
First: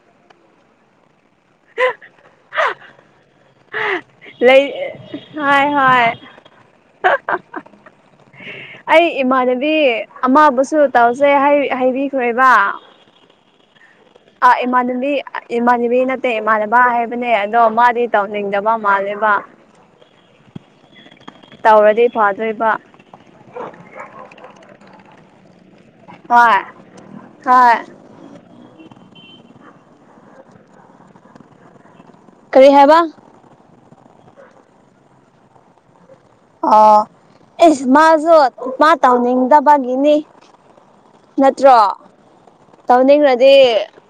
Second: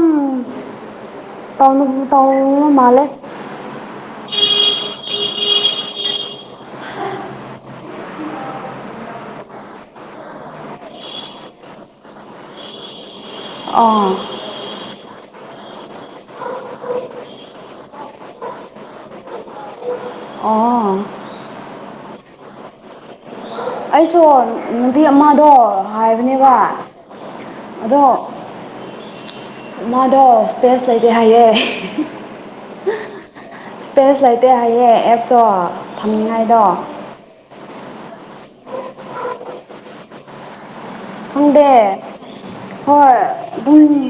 ꯇꯧ ꯃꯥꯜꯂꯦ ꯂꯩ ꯍꯣꯏ ꯍꯣꯏ ꯑꯩ ꯏꯃꯥꯟꯅꯕꯤ ꯑꯃꯕꯨꯁꯨ ꯇꯧꯁꯦ ꯍꯥꯏꯕꯤꯈ꯭ꯔꯦꯕ ꯑꯥ ꯃꯤ ꯏꯃꯥꯟꯕꯤ ꯅꯠꯇꯦ ꯏꯃꯥꯟꯅꯕ ꯍꯥꯏꯕꯅꯦ ꯑꯗꯣ ꯃꯥꯗꯤ ꯇꯧꯅꯤꯡꯗꯕ ꯃꯥꯜꯂꯦꯕ ꯑꯣ ꯇꯧꯔꯗꯤ ꯐꯗꯣꯏꯔꯤꯕ ꯑꯩꯁꯨ ꯅꯨꯄꯤ ꯑꯃꯗꯣ ꯍꯥꯏꯕꯅꯦꯕ ꯍꯣꯏ ꯍꯣꯏ ꯑꯗꯣ ꯃꯥꯗꯣ ꯏꯁꯄꯦꯁ ꯂꯩꯇꯦ ꯍꯥꯏꯌꯦꯦ ꯀꯔꯤ ꯍꯥꯏꯕ ꯏꯁꯄꯦꯁ ꯂꯩꯇꯦ ꯍꯥꯏꯌꯦꯦ ꯑꯦꯞꯇꯣ ꯊꯝꯅꯤꯉꯥꯏꯗꯣ ꯑꯣ ꯑꯦꯁ ꯃꯥꯁꯨ ꯃꯥ ꯇꯧꯅꯤꯡꯗꯕꯒꯤꯅꯤ ꯅꯠꯇ꯭ꯔꯣ ꯈꯪꯗꯦ ꯇꯧꯅꯤꯡꯅꯗꯤ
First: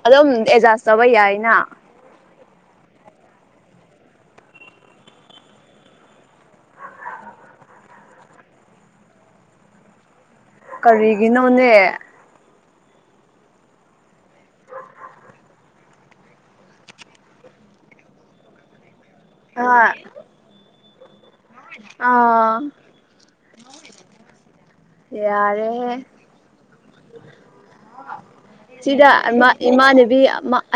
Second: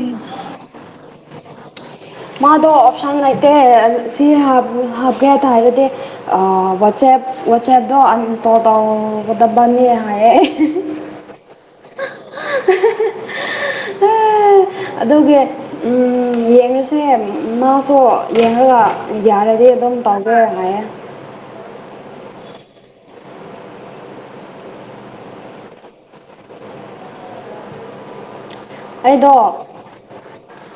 ꯑꯗꯨꯝ ꯑꯦꯗꯖꯥꯁ ꯇꯧꯕ ꯌꯥꯏ [INAUDIBLE] ꯃꯥꯗꯣ ꯑꯣꯞꯁꯟ ꯂꯩꯇꯦ ꯁꯤ ꯍꯥꯞꯀꯦ ꯍꯥꯏꯇꯥꯔꯗꯤ ꯋꯥꯆꯦꯞ ꯋꯥ ꯆꯦꯗꯣ ꯑ ꯇꯣ ꯇ ꯗꯕꯥꯅꯤ ꯍꯥꯏꯌꯦꯦ ꯀꯔꯤꯒꯤ ꯅꯧꯅꯦ [INAUDIBLE] ꯑꯗꯨꯒꯤ ꯌꯦꯡꯉꯁꯦ ꯃꯥꯁꯨ ꯌꯦꯡꯉꯒ ꯌꯥꯔꯗꯤ ꯑꯗꯨꯝ ꯑꯥ ꯇꯥꯖꯔꯦ ꯍꯥꯏꯌꯦꯦ ꯑꯥ ꯌꯥꯔꯦ ꯁꯤꯗ ꯑꯩꯗꯣ ꯏꯃꯥꯟꯅꯕꯤ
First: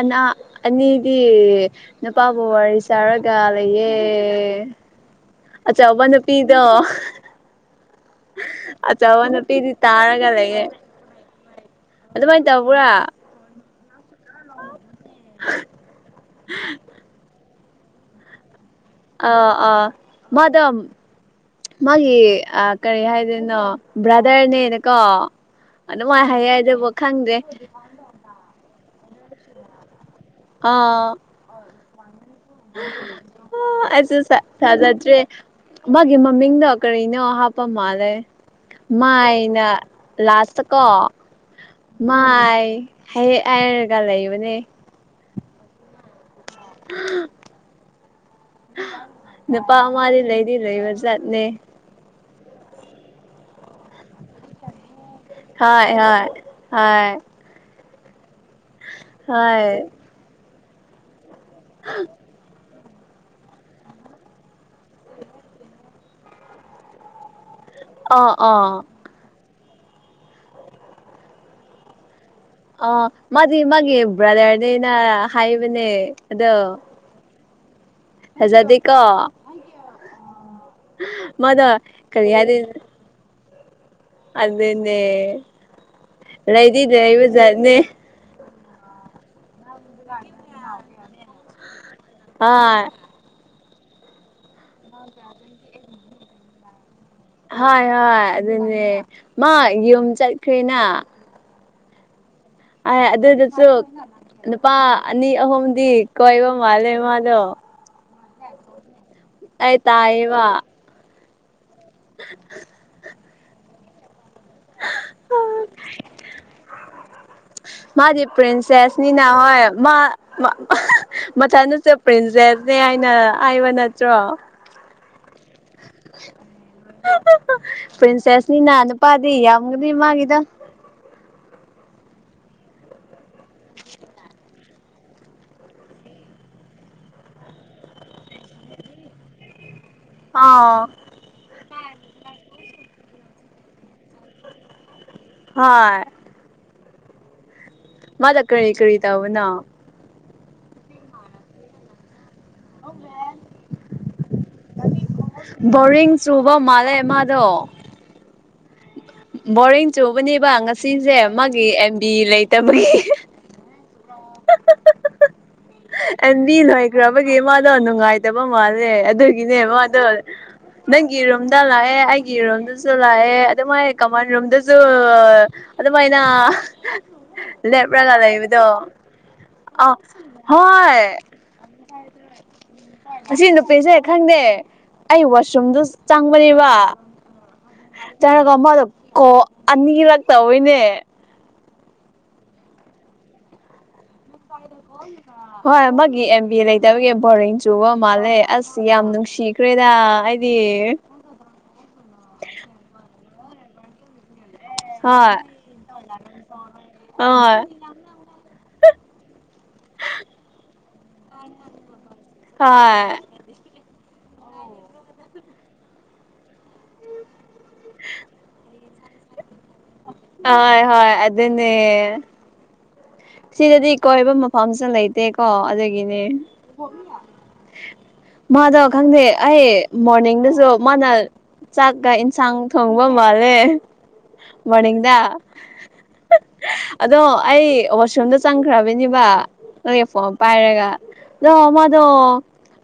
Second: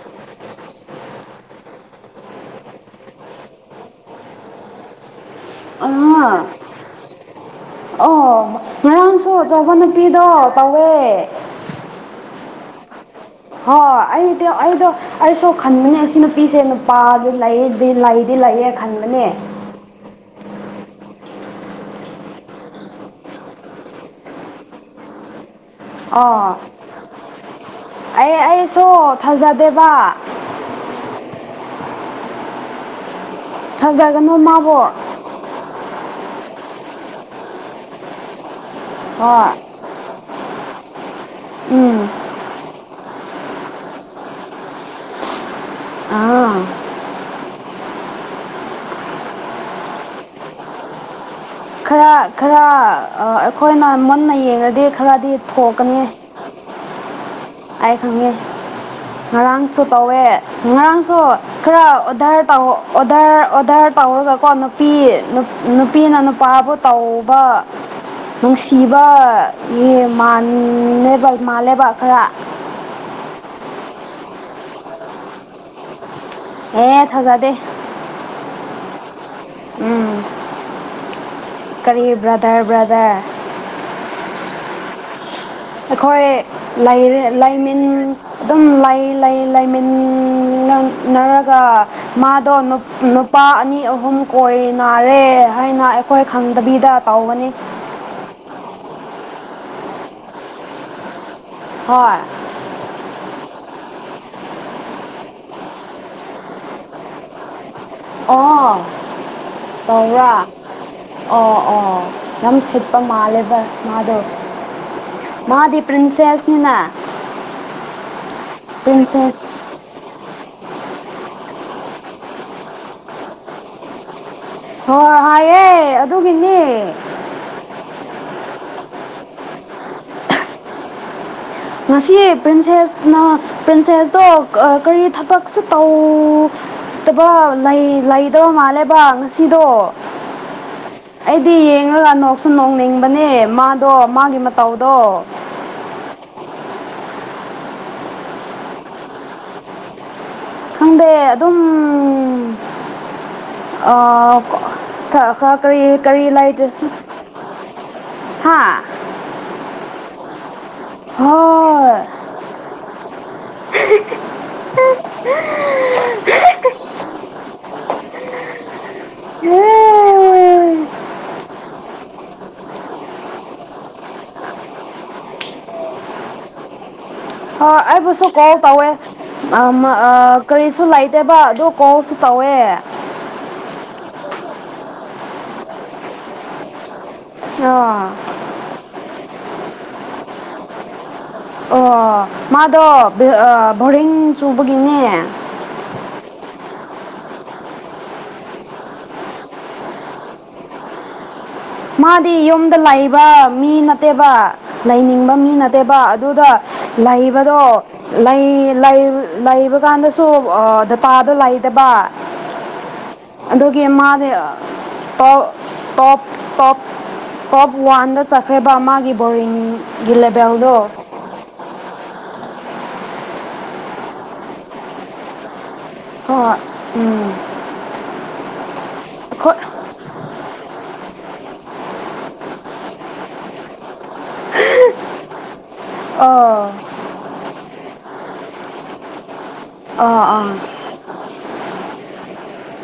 ꯑꯅꯥ ꯑꯅꯤꯗꯤ ꯅꯨꯄꯥꯕꯨ ꯋꯥꯔꯤ ꯆꯥꯔꯒ ꯂꯩꯌꯦ ꯑꯆꯥ ꯍꯕ ꯑꯥ ꯅꯄꯤꯤꯗꯣ ꯑꯣ ꯑꯆꯥꯧꯕ ꯉꯔꯥꯡꯁꯨ ꯅꯨꯄꯤꯗꯤ ꯑꯆꯧꯕ ꯇꯥꯔꯒ ꯅꯨꯄꯤꯗꯣ ꯂꯩꯒꯦ ꯇꯧꯋꯦ ꯑꯗꯨꯃꯥꯏꯅ ꯗꯕꯥ ꯍꯣꯏ ꯑꯩꯗꯤ ꯑꯩꯗꯣ ꯑꯩꯁꯨ ꯈꯟꯕꯅꯦ ꯁꯤ ꯅꯨꯄꯤꯁꯦ ꯅꯨꯄꯥꯒꯤ ꯂꯩ ꯑꯩ ꯂꯥꯏꯗꯤ ꯂꯥꯏꯌꯦ ꯑꯥ ꯑꯥ ꯃꯗꯝ ꯃꯥꯒꯤ ꯀꯔꯤ ꯍꯥꯏꯗꯣꯏꯅꯣ ꯕ꯭ꯔꯥꯗꯔꯅꯦꯅꯦꯀꯣ ꯑꯗꯨꯃꯥꯏꯅ ꯍꯥꯏ ꯑꯥ ꯍꯥꯏꯗꯕ ꯈꯪꯗꯦ ꯁꯣ ꯊꯥꯖꯗꯦꯕ ꯑꯥ ꯑꯁꯨ ꯊꯥꯖꯒꯅꯨ ꯃꯥꯕꯨ ꯆꯂꯗ꯭ꯔꯦ ꯃꯥꯒꯤ ꯃꯃꯤꯡꯗꯣ ꯀꯔꯤꯅꯣ ꯍꯥꯞꯄ ꯃꯥꯜꯂꯦ ꯍꯣꯏ ꯃꯥꯏꯅ ꯂꯥꯁ ꯆꯀꯣ ꯎꯝ ꯃꯥꯏ ꯍꯦꯛ ꯍꯥꯏꯔꯒ ꯂꯩꯕꯅꯦ ꯑꯥ ꯅꯨꯄꯥ ꯃꯥꯗꯤ ꯂꯩꯗꯤ ꯂꯩꯕꯖꯥꯠꯅꯦ ꯈꯔ ꯈꯔ ꯑꯩꯈꯣꯏꯅ ꯃꯨꯟꯅ ꯌꯦꯡꯉꯗꯤ ꯈꯔꯗꯤ ꯍꯣꯏ ꯊꯣꯛꯀꯅꯤ ꯍꯣꯏ ꯍꯣꯏ ꯑꯩ ꯈꯪꯉꯦ ꯍꯣꯏ ꯉꯔꯥꯡꯁꯨ ꯇꯧꯋꯦ ꯉꯔꯥꯡꯁꯨ ꯈꯔ ꯑꯣꯙꯥꯔ ꯇꯥꯎꯑꯣ ꯑꯣꯗꯔ ꯑꯣꯗꯔ ꯇꯧꯔꯒꯀꯣ ꯅꯨꯄꯤ ꯅꯨꯄꯤꯅ ꯅꯨꯄꯥꯕꯨ ꯇꯧꯕ ꯑꯥ ꯑꯥ ꯅꯨꯡꯁꯤꯕ ꯃꯕ ꯃꯥꯜꯂꯦꯕ ꯈꯔ ꯑ ꯃꯥꯗꯤ ꯃꯥꯒꯤꯦ ꯭ꯔꯗꯔꯅꯦꯅ ꯍꯥꯏꯕꯅꯦ ꯑꯦ ꯊꯖꯥ ꯗꯦ ꯍꯥꯏꯖꯥꯗꯤ ꯀꯣ ꯎꯝ ꯃꯗ ꯀꯔꯤ ꯌꯥꯗ ꯕ꯭ꯔꯗꯔ ꯕ꯭ꯔꯗꯔ ꯑꯗꯨꯗꯅꯦ ꯑꯩꯈꯣꯏ ꯂꯥꯏꯃꯤꯟ ꯑꯗꯨꯝ ꯂ ꯂꯩ ꯂꯩꯃꯤꯟꯅꯟꯅꯔꯒ ꯃꯥꯗꯣ ꯍꯣꯏ ꯅꯨꯄꯥ ꯑꯅꯤ ꯑꯍꯨꯝ ꯀꯣꯏ ꯅꯥꯔꯦ ꯍꯥꯏꯅ ꯑꯩꯈꯣꯏ ꯈꯪꯗꯕꯤꯗ ꯇꯧꯕꯅꯤ ꯍꯣꯏ ꯍꯣꯏ ꯑꯗꯨꯅꯦ ꯃꯥ ꯌꯨꯝ ꯆꯠꯈꯅ ꯍꯣꯏ ꯑ ꯑꯗꯨꯁꯨ ꯅꯨꯄꯥ ꯑꯅꯤ ꯑꯍꯨꯝꯗꯤ ꯀꯣꯏꯕ ꯃꯥꯜꯂꯦ ꯃꯥꯗꯣ ꯑꯣ ꯑ ꯇꯥ ꯑꯦ ꯇꯧꯕ꯭ꯔꯥ ꯋꯥ ꯑꯣ ꯑꯣ ꯌꯥꯝ ꯁꯤꯄꯝ ꯃꯥꯂ ꯃꯥꯗꯨ ꯃꯥꯗꯤ ꯄꯔꯤꯟꯁꯦꯁꯅꯤꯅ ꯃꯥꯗꯤ ꯄꯔꯤꯤꯟꯁꯦꯁꯅꯤꯅꯍꯣꯏ ꯃꯥ ꯃꯊꯅꯨꯁꯦ ꯄ꯭ꯔꯤꯟꯁꯦꯁꯅꯦ ꯍꯥꯏꯅ ꯍꯥꯏꯕ ꯅꯠꯇ꯭ꯔꯣ ꯍꯣꯏ ꯍꯥꯏꯑꯦ ꯑꯗꯨꯒꯤꯅꯦ ꯅꯤꯡꯅꯄꯥꯗꯤ ꯌꯥꯝꯒꯗꯤ ꯃꯥꯒꯤꯗ ꯉꯁꯤ ꯄ꯭ꯔꯤꯟꯁꯦꯁꯅ ꯄ꯭ꯔꯤꯟꯁꯦꯁꯇꯣ ꯀꯔꯤ ꯊꯕꯛꯁꯨ ꯇꯧ ꯇꯕ ꯂꯩꯗꯕ ꯃꯥꯜꯂꯦꯕ ꯉꯁꯤꯗꯣ ꯑꯥ ꯑꯩꯉꯒ ꯅꯣꯛꯁꯨ ꯅꯣꯡꯅꯤꯡꯕꯅꯦ ꯃꯥꯗꯣ ꯃꯥꯒꯤ ꯃꯇꯧꯗꯣ ꯍꯣꯏ ꯃꯥꯗ ꯀꯔꯤ ꯀꯔꯤ ꯇꯕꯅ ꯈꯪꯗꯦ ꯑꯗꯨꯝ ꯑꯣ ꯃ ꯑ ꯈ ꯀꯔꯤ ꯕꯣꯔꯤꯡ ꯀꯔꯤ ꯆꯨꯕ ꯂꯥꯏꯗ꯭ꯔꯁꯨ ꯃꯥꯜꯂꯦ ꯃꯥꯗꯣ ꯍꯥꯥ ꯕꯣꯔꯤꯡ ꯆꯨꯕꯅꯦꯕ ꯉꯁꯤꯁꯦ ꯃꯥꯒꯤ ꯍꯣꯏ ꯑꯦꯝꯕꯤ ꯂꯩꯇꯕꯒꯤ ꯍ ꯑꯦꯝꯕꯤ ꯂꯣꯏꯈ꯭ꯔꯕꯒꯤ ꯃꯥꯗꯣ ꯅꯨꯡꯉꯥꯏꯇꯕ ꯃꯥꯜꯂꯦ ꯑꯗꯨꯒꯤꯅꯦ ꯃꯥꯗꯣ ꯔꯣꯝꯗꯁꯨ ꯂꯥꯛꯑꯦ ꯑꯗꯨꯃꯥꯏꯅ ꯀꯃꯥꯟ ꯔꯣꯝꯗꯁꯨ ꯑꯗꯨꯃꯥꯏꯅ ꯍꯣꯏ ꯂꯦꯕꯔꯥꯒ ꯑꯩꯕꯨꯁꯨ ꯂꯩꯕ ꯀꯣꯜ ꯇꯧꯋꯦ ꯇꯣ ꯑꯥ ꯃꯥ ꯑ ꯑꯥ ꯀꯔꯤꯁꯨ ꯍꯣꯏ ꯂꯩꯇꯦꯕ ꯑꯗꯨ ꯀꯣꯜꯁꯨ ꯇꯧꯋꯦ ꯁꯤ ꯅꯨꯄꯤꯦꯁ ꯑꯦꯈꯥ ꯈꯪꯗꯦ ꯑꯩ ꯋꯥꯁꯔꯨꯝꯗꯨ ꯆꯪꯕꯅꯦꯕ ꯑꯣ ꯆꯔꯒ ꯃꯥꯗꯣ ꯀꯣ ꯑꯅꯤꯔꯛ ꯇꯧꯋꯣꯏꯅꯦ ꯃꯥꯗ ꯍꯣꯏ ꯃꯥꯒꯤ ꯑꯦꯦꯝ ꯕꯤ ꯑꯦ ꯂꯩ ꯀꯠꯇꯕꯒꯤ ꯕꯣꯔꯦꯡ ꯆꯨꯕ ꯃꯥꯜꯂꯦ ꯑꯁ ꯌꯥꯝ ꯅꯨꯡꯁꯤꯈ꯭ꯔꯦꯗ ꯍꯥꯏꯗꯤ ꯃꯥꯗꯤ ꯌꯨꯝꯗ ꯂꯥꯛꯏꯕ ꯃꯤ ꯅꯠꯇꯦꯕ ꯂꯩꯅꯤꯡꯕ ꯍꯣꯏ ꯃꯤ ꯅꯠꯇꯦꯕ ꯑꯗꯨꯗ ꯍꯣꯏ ꯂꯩꯕꯗꯣ ꯂꯩ ꯂꯩꯕ ꯀꯥꯟꯗꯁꯨ ꯗꯇꯥꯗꯣ ꯂꯩꯗꯕ ꯑ ꯇꯣ ꯇꯣꯞ ꯇꯣꯞ ꯇꯣꯞ ꯋꯥꯟꯗ ꯆꯠꯈ꯭ꯔꯕ ꯑꯃꯒꯤ ꯕꯣꯔꯔꯤꯅꯤ [INAUDIBLE] ꯁꯤꯗꯗꯤ ꯀꯣꯏꯕ ꯃꯐꯝꯁꯨ ꯂꯩꯇꯦꯀꯣ ꯑꯗꯨ ꯍ ꯎꯝ ꯃꯥꯗꯣ ꯈꯪꯗꯦ ꯑꯩꯈꯣꯏ ꯑꯩ ꯃꯣꯔꯅꯤꯡꯗꯁꯨ ꯃꯥꯅ ꯆꯥꯛꯀ ꯏꯟꯁꯥꯡ ꯊꯣꯡꯕ ꯃꯥꯜꯂꯦ ꯃꯅꯤꯡꯗ ꯑꯥ ꯑꯗꯣ ꯑꯩꯁ ꯐꯣꯟꯗ ꯆꯪꯈ꯭ꯔꯕꯅꯤꯕ ꯅꯣꯏ ꯑꯥ ꯐꯣꯟ ꯄꯥꯏꯔꯒ ꯑꯗꯣ ꯃꯥꯗꯣ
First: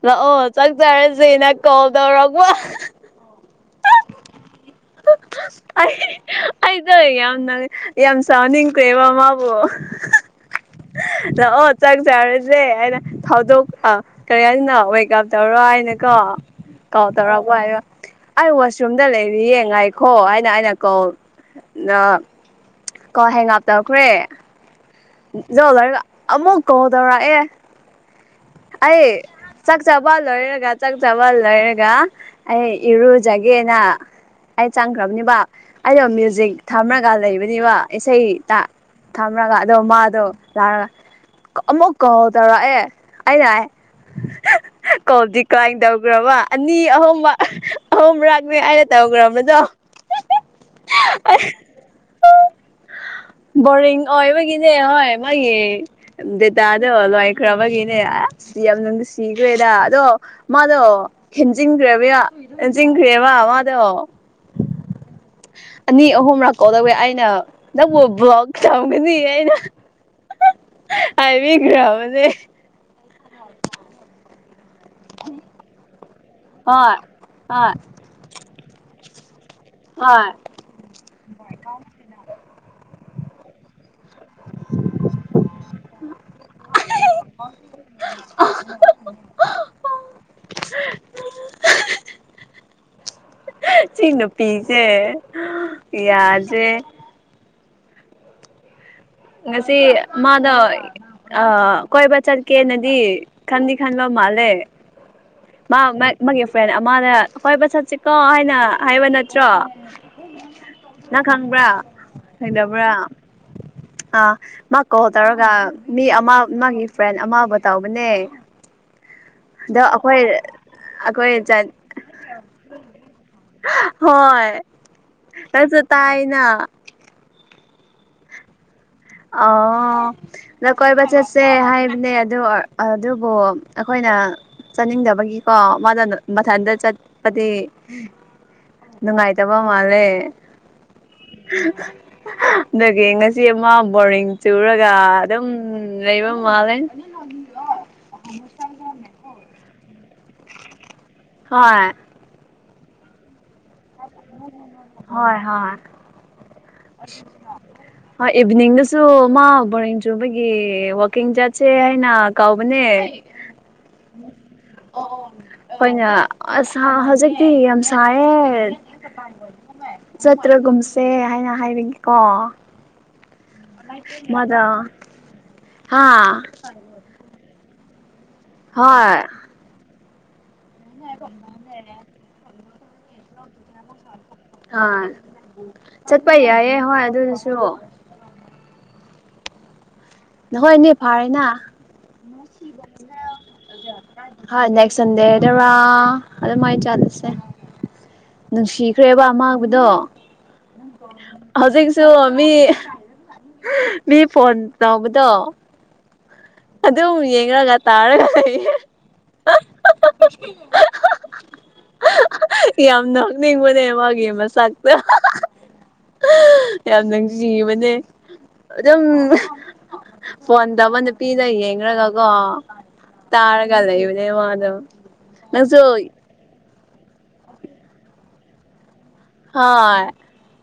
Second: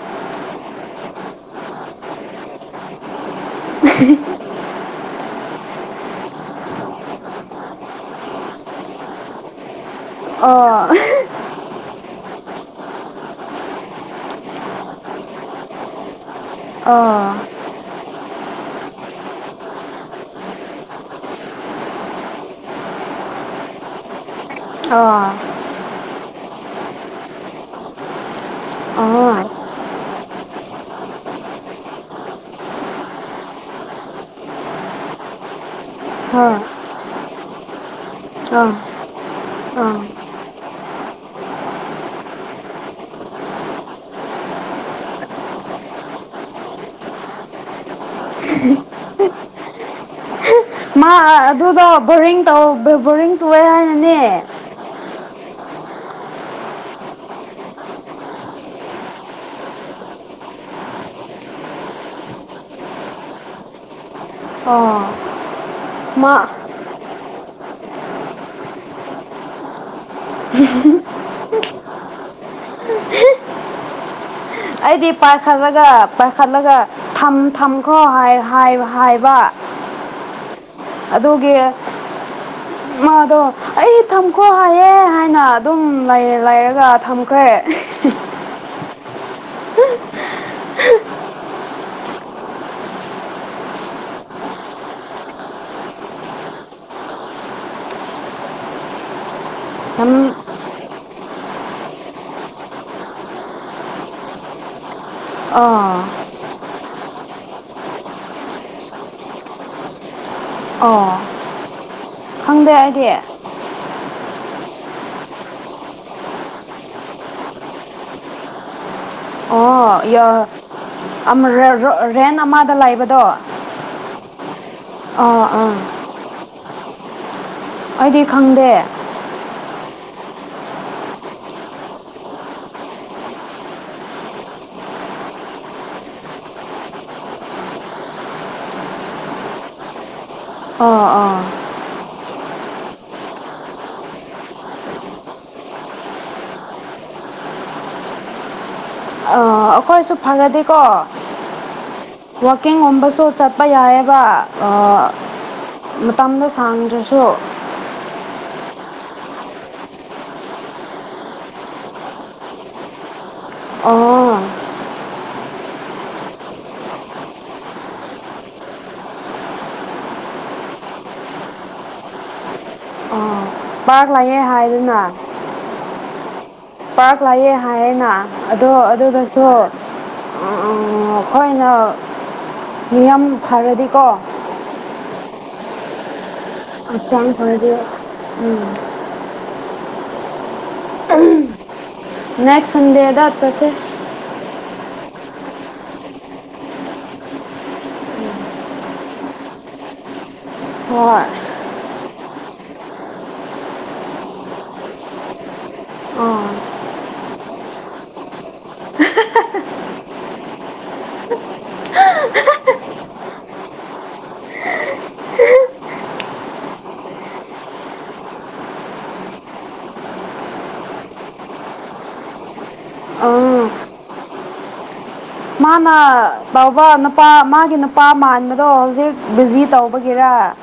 ꯂꯥꯛꯑꯣ ꯆꯥꯛ ꯆꯔꯁꯦ ꯅꯪ ꯀꯣꯜ ꯇꯧꯔꯔꯕ [UNINTELLIGIBLE] ꯑꯩꯗꯣ ꯌꯥꯝꯅꯪ ꯌꯥꯝ ꯆꯥꯎꯅꯤꯡꯇꯦꯕ ꯃꯥꯥꯕꯨ ꯑꯥ ꯑꯥ ꯑꯣ ꯆꯥꯛ ꯆꯔꯔꯦ ꯦ ꯑꯩꯅ ꯊꯧꯗꯣꯛ ꯀꯔꯤ ꯍꯥꯏꯅ ꯋꯦꯜꯀꯝ ꯇꯧꯔꯣ ꯍꯥꯏꯅꯀꯣ ꯀꯥꯎ ꯑꯥ ꯇꯧꯔꯕꯨ ꯍꯥꯏꯒ ꯋꯥꯁꯔꯨꯝꯗ ꯂꯩꯔꯤ ꯌꯦ ꯉꯥꯏꯈꯣ ꯍꯥꯏꯅ ꯑꯩꯅ ꯀꯧ ꯀꯣ ꯍꯌꯦ ꯉꯥꯞꯇꯈ꯭ꯔꯦ ꯑꯥ ꯌꯧ ꯂꯔꯒ ꯑꯃꯨꯛ ꯀꯧ ꯇꯧꯔꯛꯑꯦ ꯑ ꯑꯌꯦ ꯍꯣꯏ ꯆꯛꯆꯥꯕꯜ ꯇꯛꯊꯕ ꯂꯣꯏꯔꯒ ꯑꯩ ꯏꯔꯨꯖꯒꯦꯅ ꯑꯩ ꯆꯪꯈ꯭ꯔꯕꯅꯤꯕ ꯑꯩꯅꯣ ꯃ꯭ꯌꯨꯖꯤꯛ ꯑꯥ ꯊꯝꯃꯔꯒ ꯂꯩꯕꯅꯤꯕ ꯏꯁꯩ ꯊꯝꯒ ꯑꯗꯣ ꯑꯥ ꯃꯥꯗꯣ ꯂꯥꯛꯔꯒ ꯑꯃꯨꯛ ꯀꯣꯜ ꯇꯧꯔꯛꯑꯦ ꯑꯩꯅ ꯍꯥꯏ ꯀꯣꯞꯗꯤ ꯀꯥꯏꯅ ꯇꯧꯈ꯭ꯔꯕ ꯑꯅꯤ ꯑꯍꯨꯝ ꯑꯍꯨꯝ ꯃꯔꯥꯛꯅꯦ ꯍꯥꯏꯅ ꯇꯧ ꯄꯒ꯭ꯔꯝꯗ ꯑꯗꯨꯗꯣ ꯕꯣꯔꯤꯡ ꯇ ꯕꯣꯔꯤꯡ ꯆꯨꯑꯦ ꯕꯔꯤꯡ ꯍꯣꯏ ꯍꯥꯏꯅꯅꯦ ꯃꯥꯒꯤꯅꯦ ꯍꯣꯏ ꯃꯥꯒꯤ ꯗꯦꯇꯥꯗꯣ ꯂꯉꯥꯏꯈ꯭ꯔꯕꯒꯤꯅꯦ ꯑꯁ ꯌꯥꯝ ꯅꯨꯡꯁꯤꯈ꯭ꯔꯦꯗ ꯑꯗꯣ ꯃꯥꯗꯣ ꯍꯦꯟꯖꯤꯟꯈ꯭ꯔꯕ ꯍꯦꯟꯖꯤꯟꯈ꯭ꯔꯦꯕ ꯃꯥꯗꯣ ꯑꯣ ꯑꯅꯤ ꯃꯥ ꯑꯍꯨꯝꯔꯛ ꯀꯧꯗꯧꯋꯦ ꯑꯩꯅ ꯅꯪꯕꯨ ꯛ ꯊꯒꯅꯤ ꯌꯥꯅ ꯍꯥꯏꯕꯤꯒ꯭ꯔꯕꯁꯦ ꯑꯩꯗꯤ ꯄꯥꯏꯈꯠꯂꯒ ꯄꯥꯏꯈꯠꯂꯒ ꯍꯣꯏ ꯍꯣꯏ ꯊꯝꯈ꯭ꯔꯣ ꯍꯥꯏꯕ ꯑ ꯑꯗꯨꯒꯤ ꯑ ꯑꯗꯣ ꯑꯩ ꯊꯝꯈꯣ ꯍꯥꯏꯌꯦꯦ ꯍꯥꯏꯅ ꯑꯗꯨꯝ ꯂꯩꯔꯒ ꯊꯝꯈ꯭ꯔꯦ [UNINTELLIGIBLE] [INAUDIBLE] ꯆꯤꯅ ꯄꯤꯖꯦ ꯌꯥꯌꯥꯖꯦ ꯉ ꯉꯁꯤ ꯅꯝ ꯃꯥꯗ ꯑ ꯀꯣꯏꯕ ꯆꯠꯀꯦꯅꯗꯤ ꯈꯟꯗꯤ ꯈꯟꯕ ꯃꯥꯜꯂꯦ ꯃꯥ ꯑꯥ ꯃ ꯃꯥ ꯐ ꯃꯥꯅ ꯍꯣꯏꯕ ꯆꯠꯁꯤꯀꯣ ꯍꯥꯏꯅ ꯍꯥꯏꯕ ꯅꯠꯇ꯭ꯔꯣ ꯑꯣ ꯅꯪ ꯈꯪꯕ꯭ꯔꯥ ꯈꯪꯗꯦ ꯈꯪꯗꯕ꯭ꯔꯥ ꯍꯥꯏꯗꯤ ꯑꯥ ꯃꯥ ꯀꯣꯜ ꯇꯧꯔꯒ ꯃꯤ ꯑꯃ ꯃꯥꯒꯤ ꯐ꯭ꯔꯦꯟ ꯑꯃꯕꯨ ꯇꯧꯕꯅꯦ ꯑꯗꯣ ꯑꯣ ꯑꯩꯈꯣꯏ ꯌꯥ ꯑꯩꯈꯣꯏ ꯆꯠ ꯔꯦꯟ ꯑꯃꯗ ꯂꯥꯛꯕꯗꯣ ꯀꯁ ꯇꯥꯏꯅꯥ ꯑꯩꯗꯤ ꯈꯪꯗꯦ ꯑꯣ ꯀꯣꯏꯕ ꯆꯠꯁꯦ ꯍꯥꯏꯕꯅꯦ ꯑꯗꯨ ꯑꯗꯨꯕꯨ ꯑꯩꯈꯣꯏ ꯑꯩꯅ ꯆꯠꯅꯤꯡꯗꯕꯒꯤꯀꯣ ꯃꯥ ꯃꯊꯟꯇ ꯆꯠꯄꯗꯤ ꯅꯪꯥꯏꯇꯕ ꯃꯥꯂꯦ ꯑꯣ ꯑꯥ ꯑꯗꯒꯤꯦ ꯉꯁꯤ ꯑꯃ ꯕꯣꯔꯤꯡ ꯆꯨꯔꯒ ꯑꯗꯨꯝ ꯂꯩꯕ ꯃꯥꯜꯂꯦ ꯑꯥ ꯑꯩꯈꯣꯏꯁꯨ ꯐꯔꯗꯤꯀꯣ ꯍꯣꯏ ꯀꯡꯝꯕ ꯁꯣ ꯆꯠꯄ ꯌꯥꯑꯦꯕ ꯍꯣꯏ ꯍꯣꯏ ꯃꯇꯝꯗ ꯁꯥꯡꯗ꯭ꯔꯁꯨ ꯏꯚꯅꯤꯡ ꯂꯁꯨ ꯃꯥ ꯕꯣꯔꯦꯡ ꯆꯨꯕꯒꯤ ꯋꯥꯛꯀꯤꯡ ꯆꯠꯁꯦ ꯍꯥꯏꯅ ꯀꯥꯎꯕꯅꯦ ꯑꯣ ꯍꯣꯏꯅ ꯑ ꯍꯧꯖꯤꯛꯇꯤ ꯌꯥꯝ ꯁꯥꯏꯌꯦꯦ ꯆꯇ꯭ꯔꯒꯨꯝꯁꯦ ꯍꯥꯏꯅ ꯍꯥꯏꯔꯒꯦꯀꯣ ꯚꯔ ꯂꯌꯦꯦ ꯍꯥꯏꯗꯅ ꯍꯥꯥ ꯄꯥꯔ ꯂꯥꯛꯑꯦ ꯍꯥꯏꯌꯦꯅ ꯑꯗꯣ ꯑꯗꯨꯗꯁꯨ ꯎꯝ ꯐꯃ ꯑꯩꯈꯣꯏꯅ ꯂꯩꯔ ꯃꯤꯌꯥꯝ ꯐꯔꯗꯤꯀꯣ ꯑ ꯆꯠꯄ ꯌꯥꯏꯑꯦ ꯍꯣꯏ ꯍꯛꯆꯥꯡ ꯑꯗꯨꯁꯨ ꯐꯔꯗꯤ ꯎꯝ ꯅꯣꯏꯅꯦ ꯐꯥꯔꯦꯅ ꯅꯦꯛꯁ ꯁꯟꯗꯦꯗ ꯆꯠꯁꯦ ꯇꯁꯟꯗꯦꯗꯔꯥ ꯑꯗꯨꯃꯥꯏꯅ ꯆꯠꯂꯁꯦ ꯅꯨꯡꯁꯤꯈ꯭ꯔꯦꯕ ꯑꯃꯥꯡꯕꯗꯣ ꯍꯣꯏ ꯍꯧꯖꯤꯛꯁꯨ ꯃꯤ ꯃꯤ ꯐꯣꯟ ꯂꯧꯕꯗꯣ ꯑꯥ ꯑꯗ ꯌꯦꯡꯒ ꯇꯥꯒ [INAUDIBLE] [UNINTELLIGIBLE] ꯌꯥꯝ ꯅꯅꯤ ꯃꯅꯦ ꯃꯥꯒꯤꯦ ꯃꯁꯥꯛꯇ ꯌꯥꯝ ꯅꯨꯡꯁꯤꯤꯕꯅꯦ ꯑꯗꯨꯝ ꯟꯕꯟ ꯅꯨꯄꯤꯅ ꯌꯦꯡꯒꯀꯣ ꯑꯥ ꯇꯥꯔꯒ ꯂꯩꯕꯅꯦ ꯃꯥꯗꯣ ꯅꯪꯁꯨ ꯃꯥꯅ ꯕꯥ ꯅꯨꯄꯥ ꯃꯥꯒꯤ ꯅꯨꯄꯥ ꯃꯥꯟꯕꯗꯣ ꯍꯧꯖꯤꯛ ꯕꯤꯖꯤ ꯍꯣꯏ ꯇꯧꯕꯒꯤꯦꯔ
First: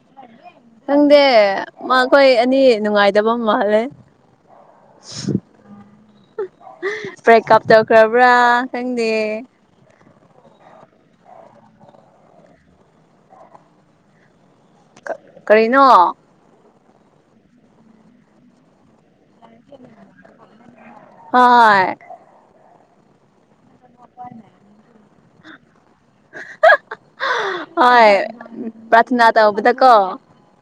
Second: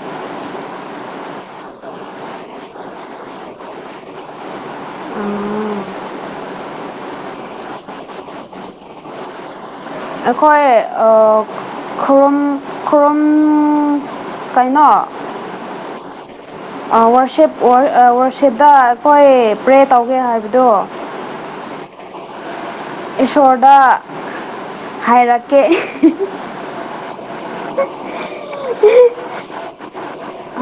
ꯈꯪꯗꯦ ꯃꯈꯣꯏ ꯑꯅꯤ ꯅꯨꯡꯉꯥꯏꯗꯕ ꯃꯥꯍꯜꯂꯦ [INAUDIBLE] ꯕ꯭ꯔꯦꯛꯀꯞ ꯇꯧꯈ꯭ꯔꯕ꯭ꯔꯥ ꯈꯪꯗꯦ ꯑꯩꯈꯣꯏ ꯈꯨ ꯈꯨꯔꯨꯝ ꯀꯩꯅꯣ ꯀꯔꯤꯅꯣ ꯋꯥꯔꯛꯁꯦꯞ ꯋꯥꯔꯛꯁꯦꯞꯇ ꯑꯩꯈꯣꯏ ꯄ꯭ꯔꯦ ꯇꯧꯒꯦ ꯍꯥꯏꯕꯗꯣ ꯍꯣꯏ ꯏꯁꯣꯔꯗ ꯍꯥꯏꯔꯛꯀꯦ ꯍꯣꯏ ꯄꯔꯊꯅꯥ ꯑ ꯇ ꯎꯕꯗ ꯀꯣ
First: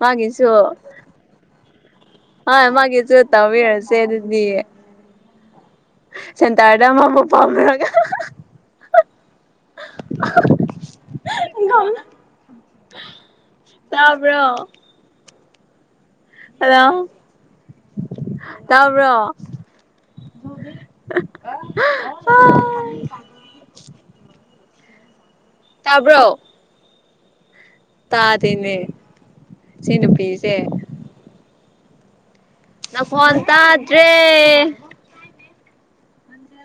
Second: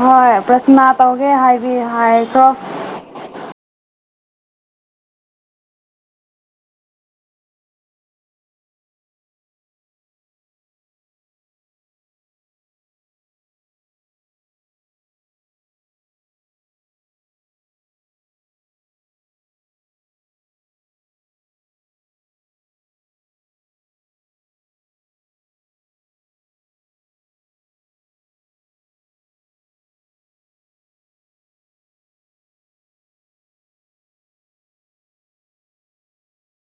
ꯍꯣꯏ ꯄ꯭ꯔꯊꯅꯥ ꯇꯧꯒꯦ ꯍꯥꯏꯕꯤ ꯍꯥꯏꯈ꯭ꯔꯣ ꯑꯣꯏ ꯃꯥꯒꯤꯦꯁꯨꯠꯇꯁꯦ ꯑꯗꯨ ꯦ ꯁꯦꯟꯇꯔꯗ ꯑꯃꯕꯨ ꯄꯥꯝꯃꯔꯒ ꯀ ꯇꯥꯕ꯭ꯔꯣ ꯑꯣ ꯇꯥꯕ꯭ꯔꯣ [INAUDIBLE] ꯇꯥꯕ꯭ꯔꯣ ꯇꯥꯗꯅꯦ ꯁꯤ ꯅꯨꯄꯤꯤꯁꯦ ꯅ ꯐꯣꯟ ꯇꯗ꯭ꯔꯦ